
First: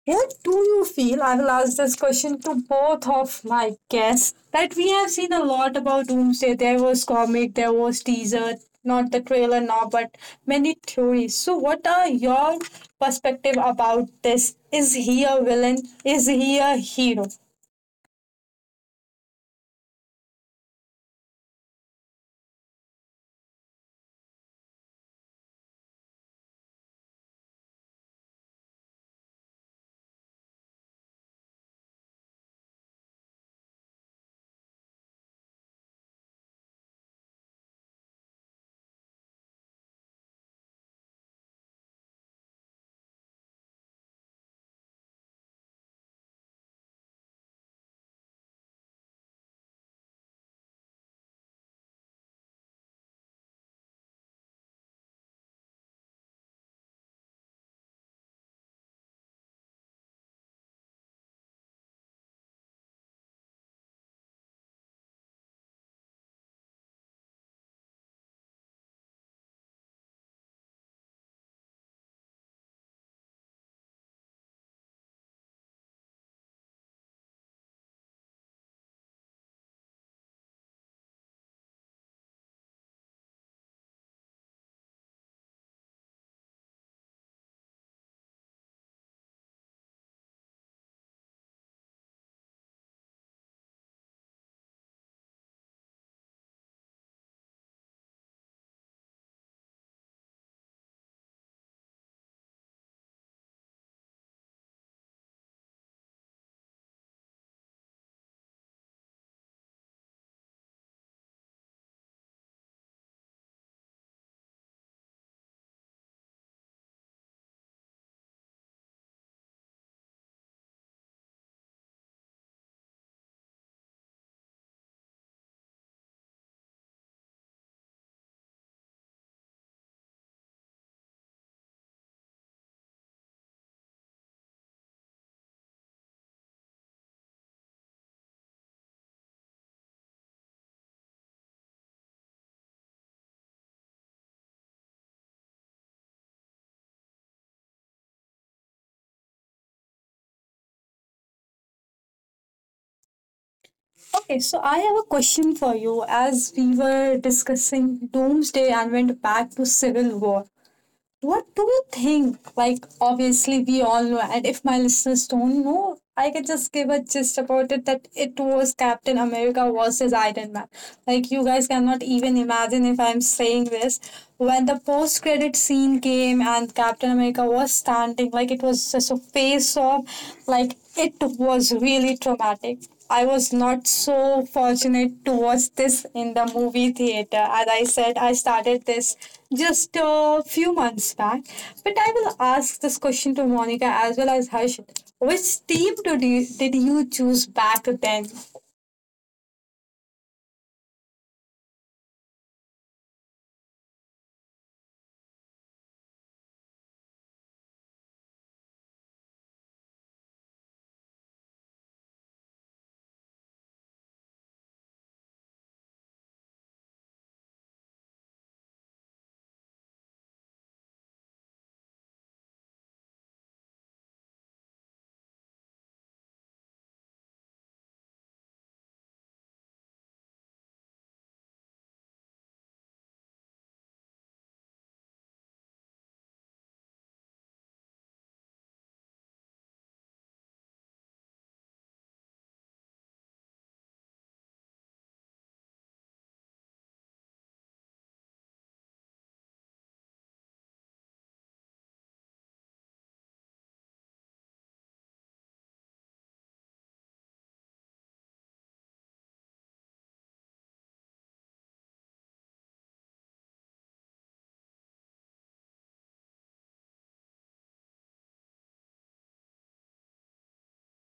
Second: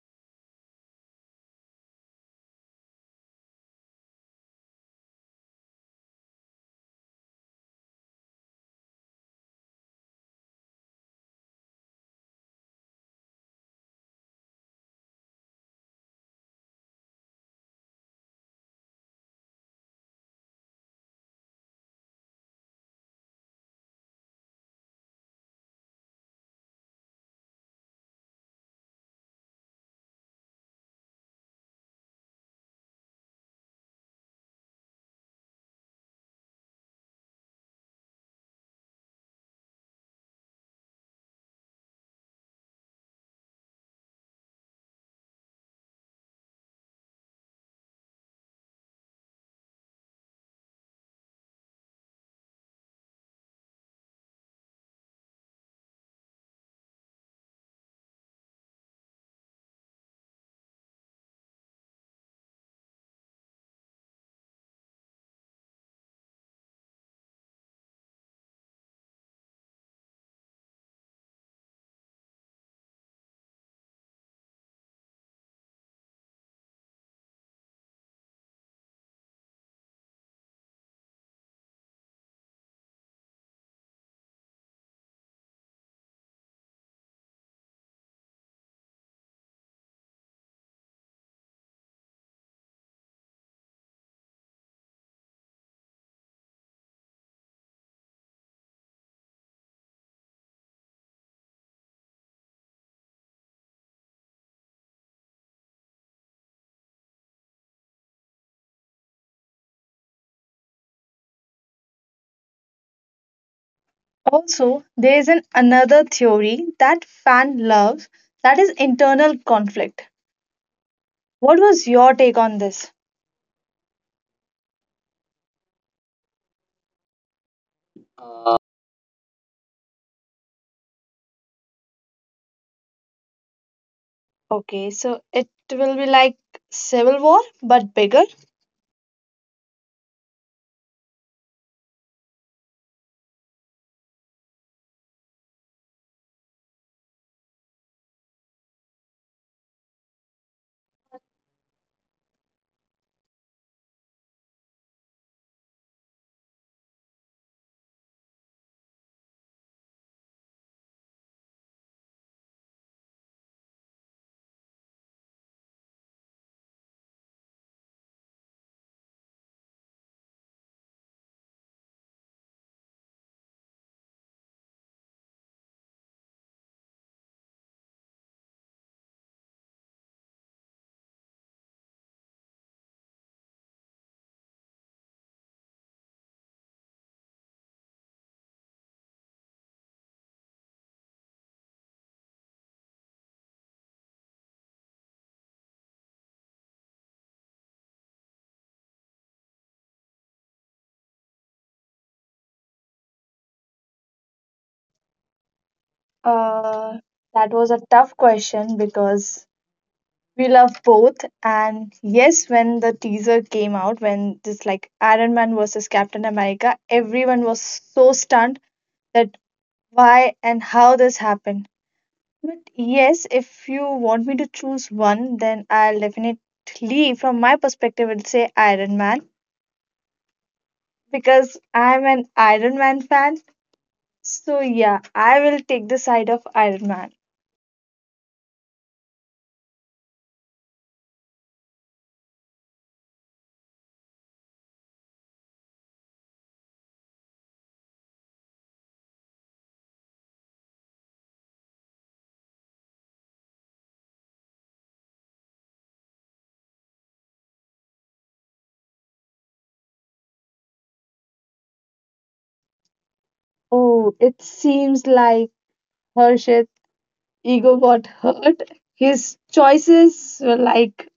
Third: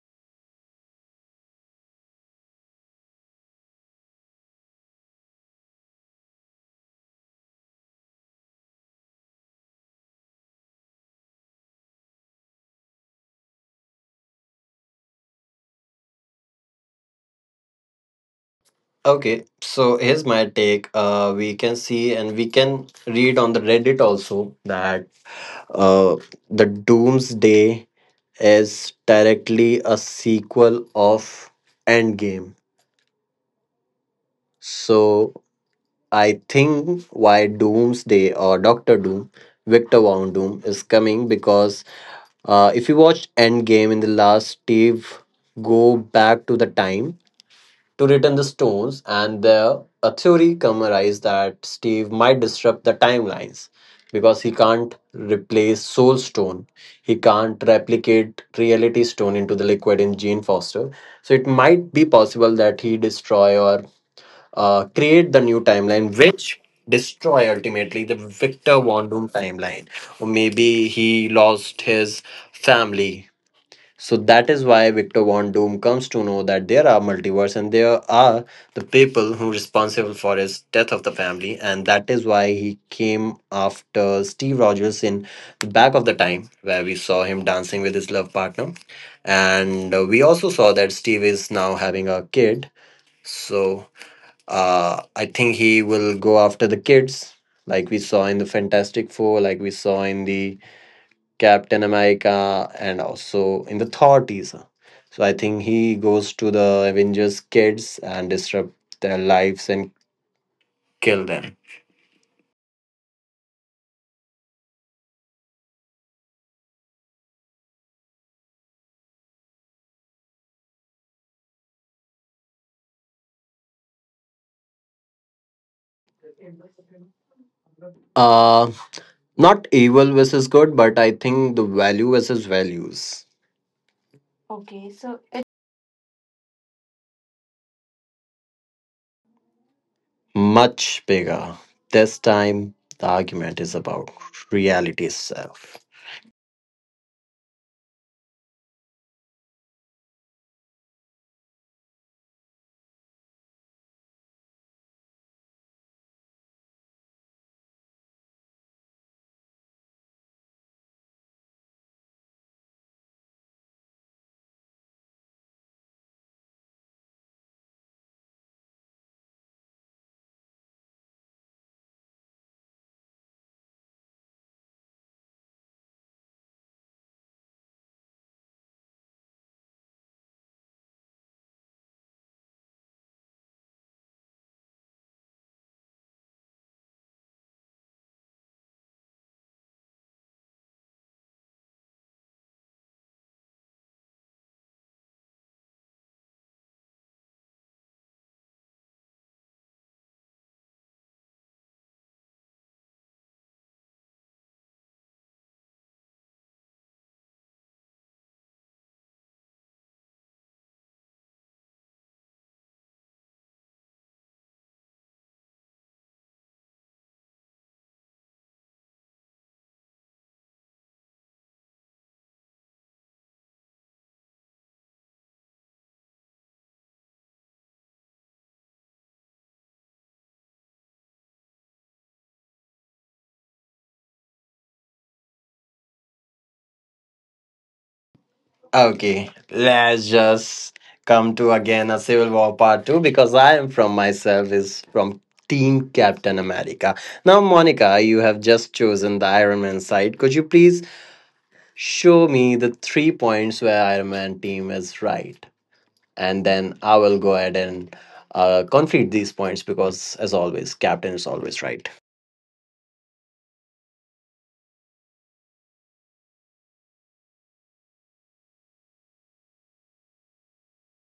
S1: What do you feel? I will ask this question to both of my guests. That we have seen a lot about Doomsday. There was comic, there was teaser, not the trailer now, but many theories. So, what are your perspective about this? Is he a villain? Is he a hero?
S2: Okay, so here's my take. We can see and we can read on the Reddit also that Uh, the Doomsday is directly a sequel of Endgame. So I think why Doomsday or Doctor Doom, Victor Von Doom is coming because if you watch Endgame, in the last Steve go back to the time to return the stones, and there a theory come arise that Steve might disrupt the timelines because he can't replace Soul Stone. He can't replicate Reality Stone into the liquid in Gene Foster. So it might be possible that he destroy or create the new timeline, which destroy ultimately the Victor Von Doom timeline. Or maybe he lost his family, so that is why Victor Von Doom comes to know that there are multiverse and there are the people who are responsible for his death of the family, and that is why he came after Steve Rogers in the back of the time, where we saw him dancing with his love partner, and we also saw that Steve is now having a kid. So I think he will go after the kids, like we saw in the Fantastic Four, like we saw in the Captain America, and also in the thirties. So I think he goes to the Avengers kids and disrupt their lives and kill them.
S3: Also, there is an another theory that fan loves, that is internal conflict. What was your take on this?
S2: Uh, not evil versus good, but I think the value versus values.
S3: Okay,
S2: Okay,
S3: so
S2: so
S3: it
S2: it
S3: will be like Civil War, but bigger.
S2: Much bigger. This time, the argument is about reality itself.
S1: Okay, so I have a question for you. As we were discussing Doomsday and went back to Civil War, what do you think? Like, obviously, we all know, and if my listeners don't know, I can just give a gist about it that it was Captain America versus Iron Man. Like, you guys cannot even imagine if I'm saying this. When the post credit scene came and Captain America was standing, like, it was just a face off, like, it was really traumatic. I was not so fortunate to watch this in the movie theater. As I said, I started this just a few months back. But I will ask this question to Monica as well as Harsh. Which team did you choose back then?
S3: Uh, that was a tough question because we love both. And yes, when the teaser came out, when this like Iron Man versus Captain America, everyone was so stunned that why and how this happened. But yes, if you want me to choose one, then I'll definitely, from my perspective, would say Iron Man because I'm an Iron Man fan. So yeah, I will take the side of Iron Man.
S2: Okay, let's just come to again a Civil War part 2, because I am from myself is from Team Captain America. Now, Monica, you have just chosen the Iron Man side. Could you please show me the three points where Iron Man team is right? And then I will go ahead and conflict these points, because, as always, Captain is always right.
S3: Oh, it seems like Harshit's ego got hurt. His choices were like,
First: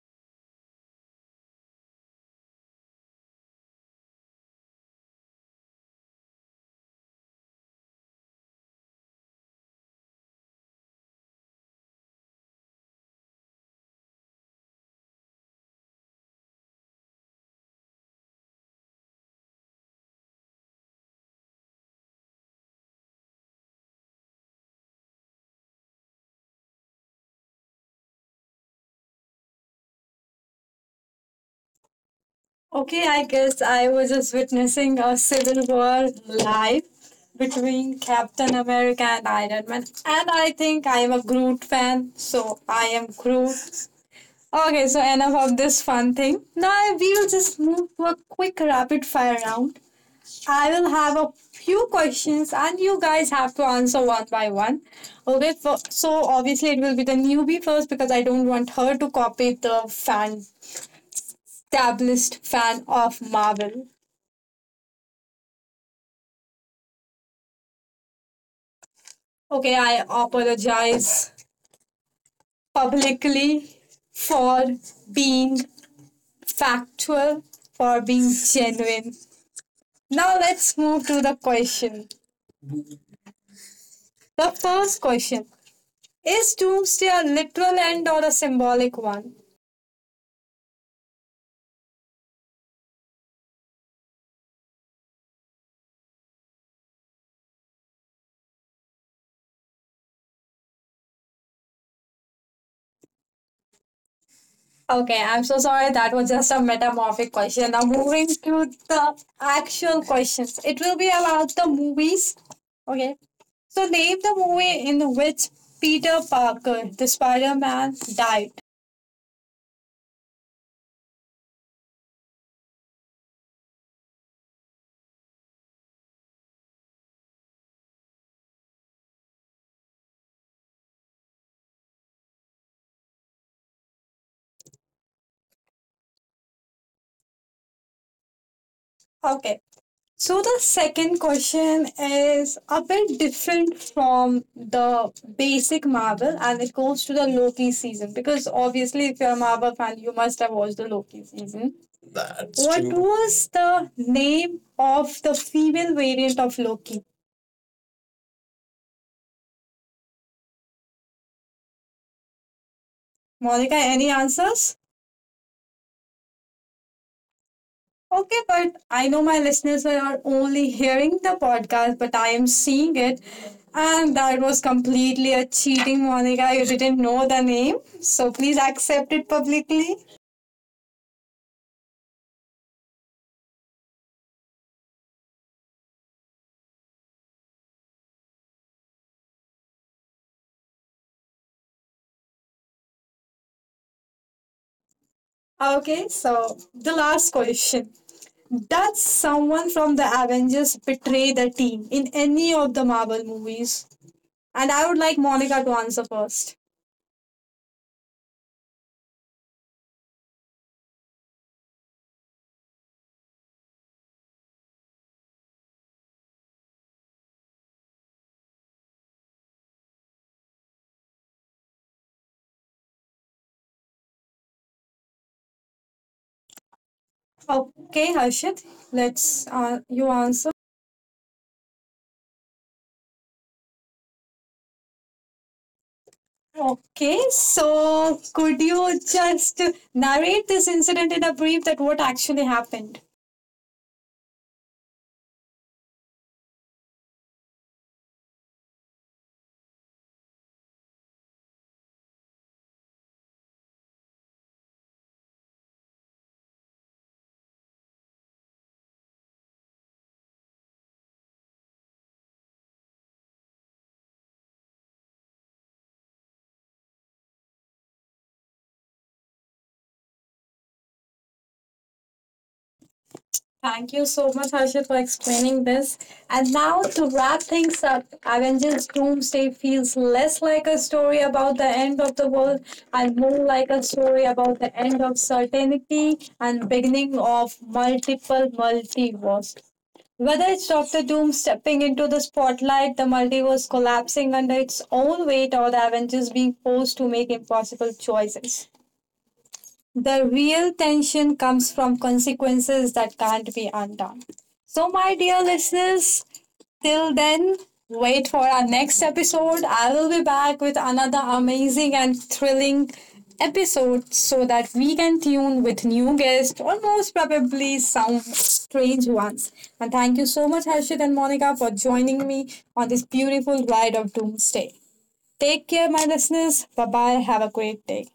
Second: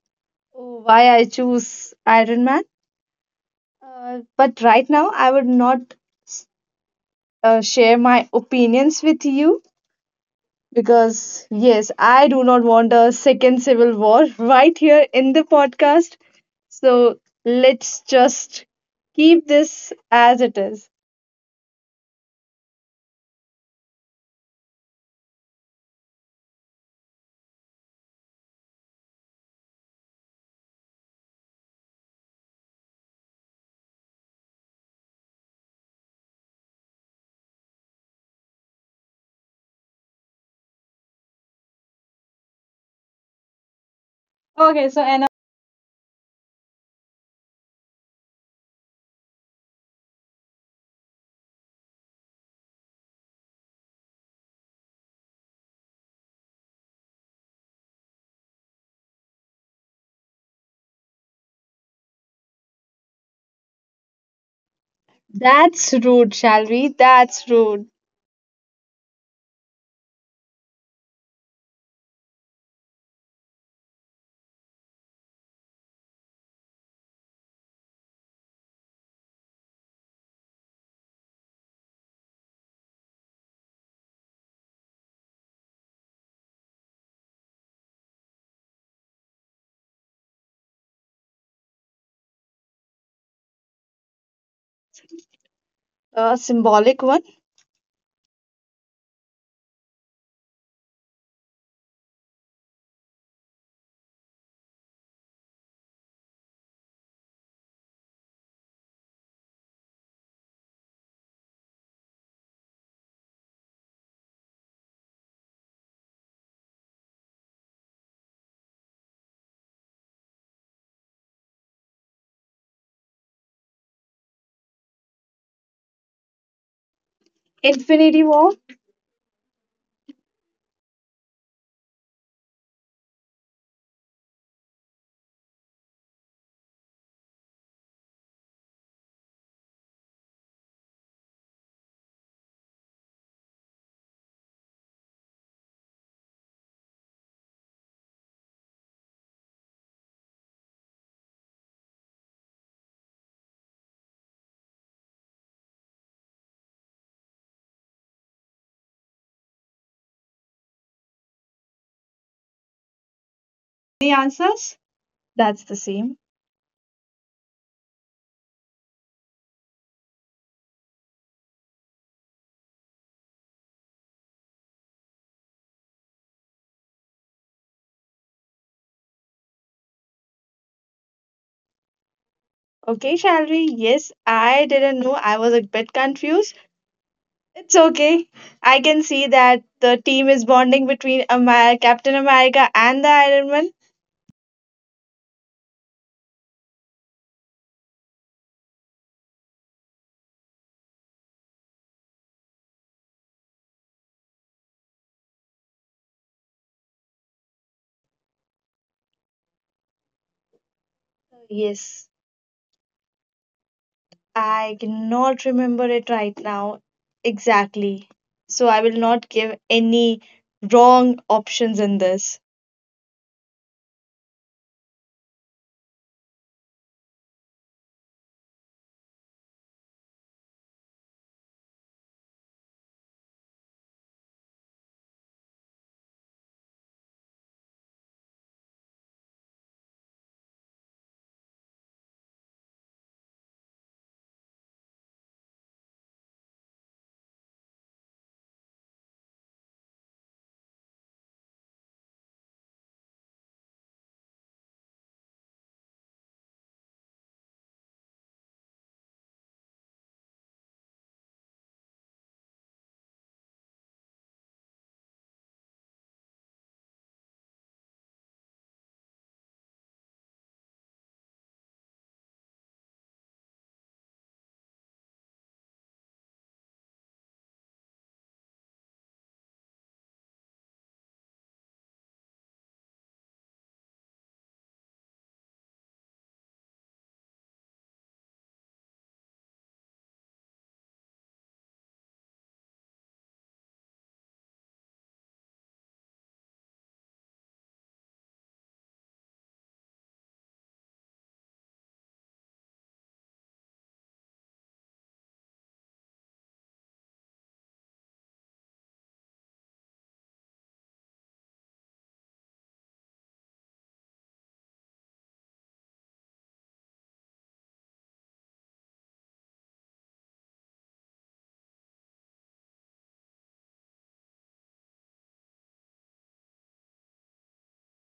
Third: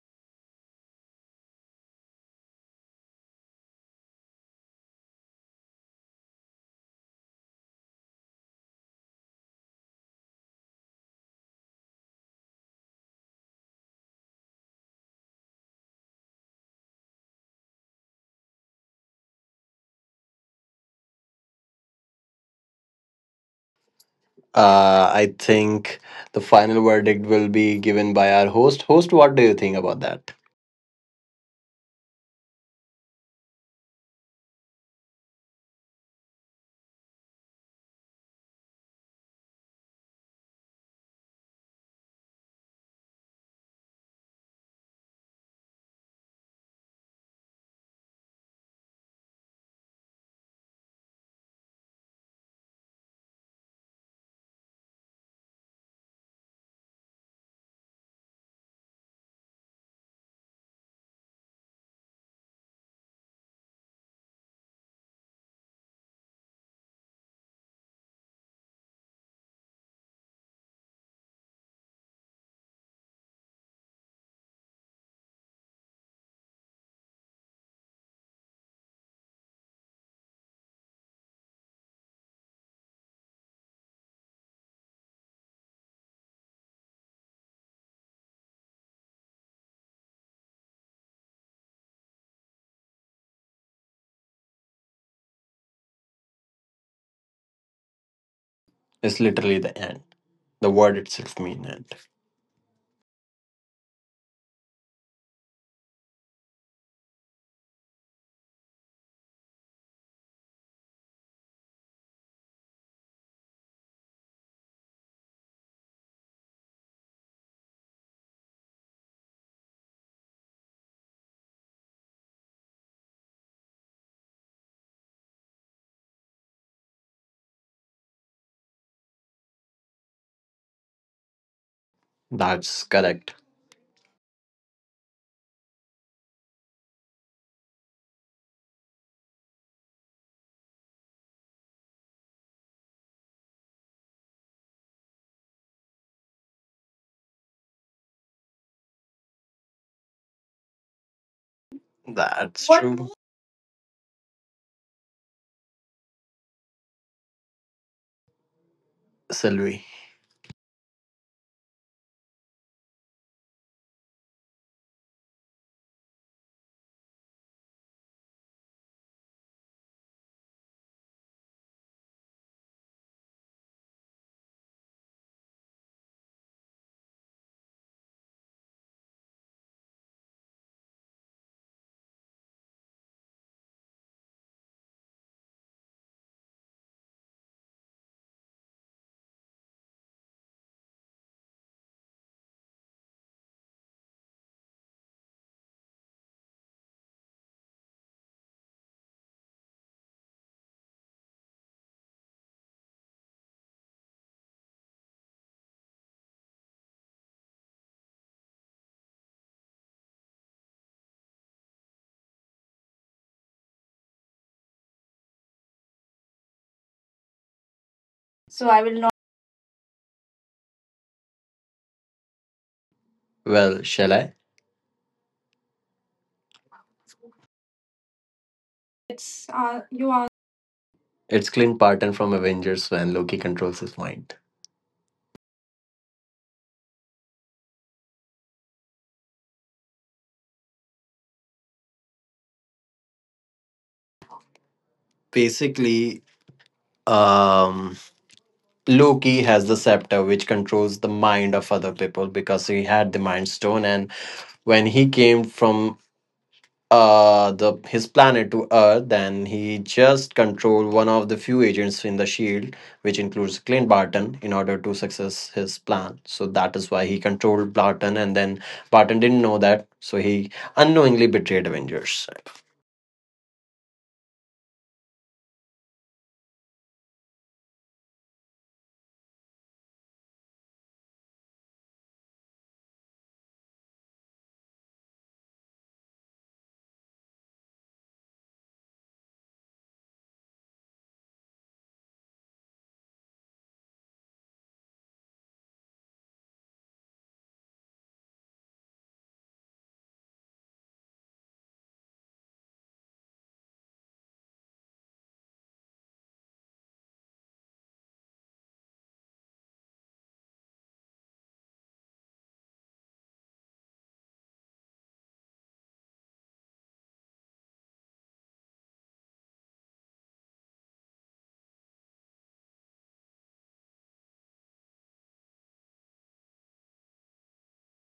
S3: oh, why I choose Iron Man. But right now, I would not share my opinions with you because, yes, I do not want a second civil war [laughs] right here in the podcast. So let's just keep this as it is.
S2: I think the final verdict will be given by our host. Host, what do you think about that?
S1: Okay, I guess I was just witnessing a civil war live between Captain America and Iron Man. And I think I am a Groot fan, so I am Groot. Okay,
S3: Okay, so
S1: so
S3: Anna.
S1: enough of this fun thing. Now we will just move to a quick rapid fire round. I will have a few questions and you guys have to answer one by one. Okay, so obviously it will be the newbie first because I don't want her to copy the fan, established fan of Marvel.
S3: That's rude, shall we? That's rude.
S1: Okay, I apologize publicly for being factual, for being genuine. Now let's move to the question. The first question, is Doomsday a literal end or a symbolic one?
S3: A symbolic one.
S2: Is literally the end. The word itself means end.
S1: Okay, I'm so sorry. That was just a metamorphic question. Now, moving to the actual questions. It will be about the movies. Okay. So, name the movie in which Peter Parker, the Spider Man, died.
S3: Infinity War.
S2: That's correct.
S1: Okay. So the second question is a bit different from the basic Marvel and it goes to the Loki season because obviously if you're a Marvel fan you must have watched the Loki season. That's
S2: That's
S1: What
S2: What true.
S1: true.
S2: More?
S1: Was the name of the female variant of Loki?
S2: Sylvie.
S1: Monica, any
S3: The
S1: answers?
S3: answers? That's the same.
S1: Okay, but I know my listeners are only hearing the podcast, but I am seeing it. And that was completely a cheating, Monica. You didn't know the name. So please accept it publicly.
S3: Okay, shall we? Yes, I didn't know. I was a bit confused. It's okay. I can see that the team is bonding between Captain America and the Iron Man.
S1: Okay, so the last question. Does someone from the Avengers betray the team in any of the Marvel movies? And I would like Monica to answer first.
S3: Yes, I cannot remember it right now exactly. So
S2: So
S3: I
S2: I
S3: will
S2: will not.
S3: not give any wrong options in this.
S2: Well, shall I?
S1: Okay, Harshit, let's
S2: It's
S1: you
S2: you are.
S1: answer.
S2: It's Clint Barton from Avengers when Loki controls his mind.
S1: Okay, so could you just narrate this incident in a brief that what actually happened?
S2: Basically, um, Loki has the scepter which controls the mind of other people because he had the mind stone. And when he came from the his planet to earth, then he just controlled one of the few agents in the shield, which includes Clint Barton, in order to success his plan. So that is why he controlled Barton, and then Barton didn't know that, so he unknowingly betrayed Avengers.
S1: Thank you so much, Harshit, for explaining this. And now to wrap things up, Avengers Doomsday feels less like a story about the end of the world and more like a story about the end of certainty and beginning of multiple multiverses. Whether it's Doctor Doom stepping into the spotlight, the multiverse collapsing under its own weight, or the Avengers being forced to make impossible choices, the real tension comes from consequences that can't be undone. So, my dear listeners, till then, wait for our next episode. I will be back with another amazing and thrilling episode so that we can tune with new guests or most probably some strange ones. And thank you so much, Harshit and Monica, for joining me on this beautiful ride of doomsday. Take care, my listeners. Bye bye. Have a great day.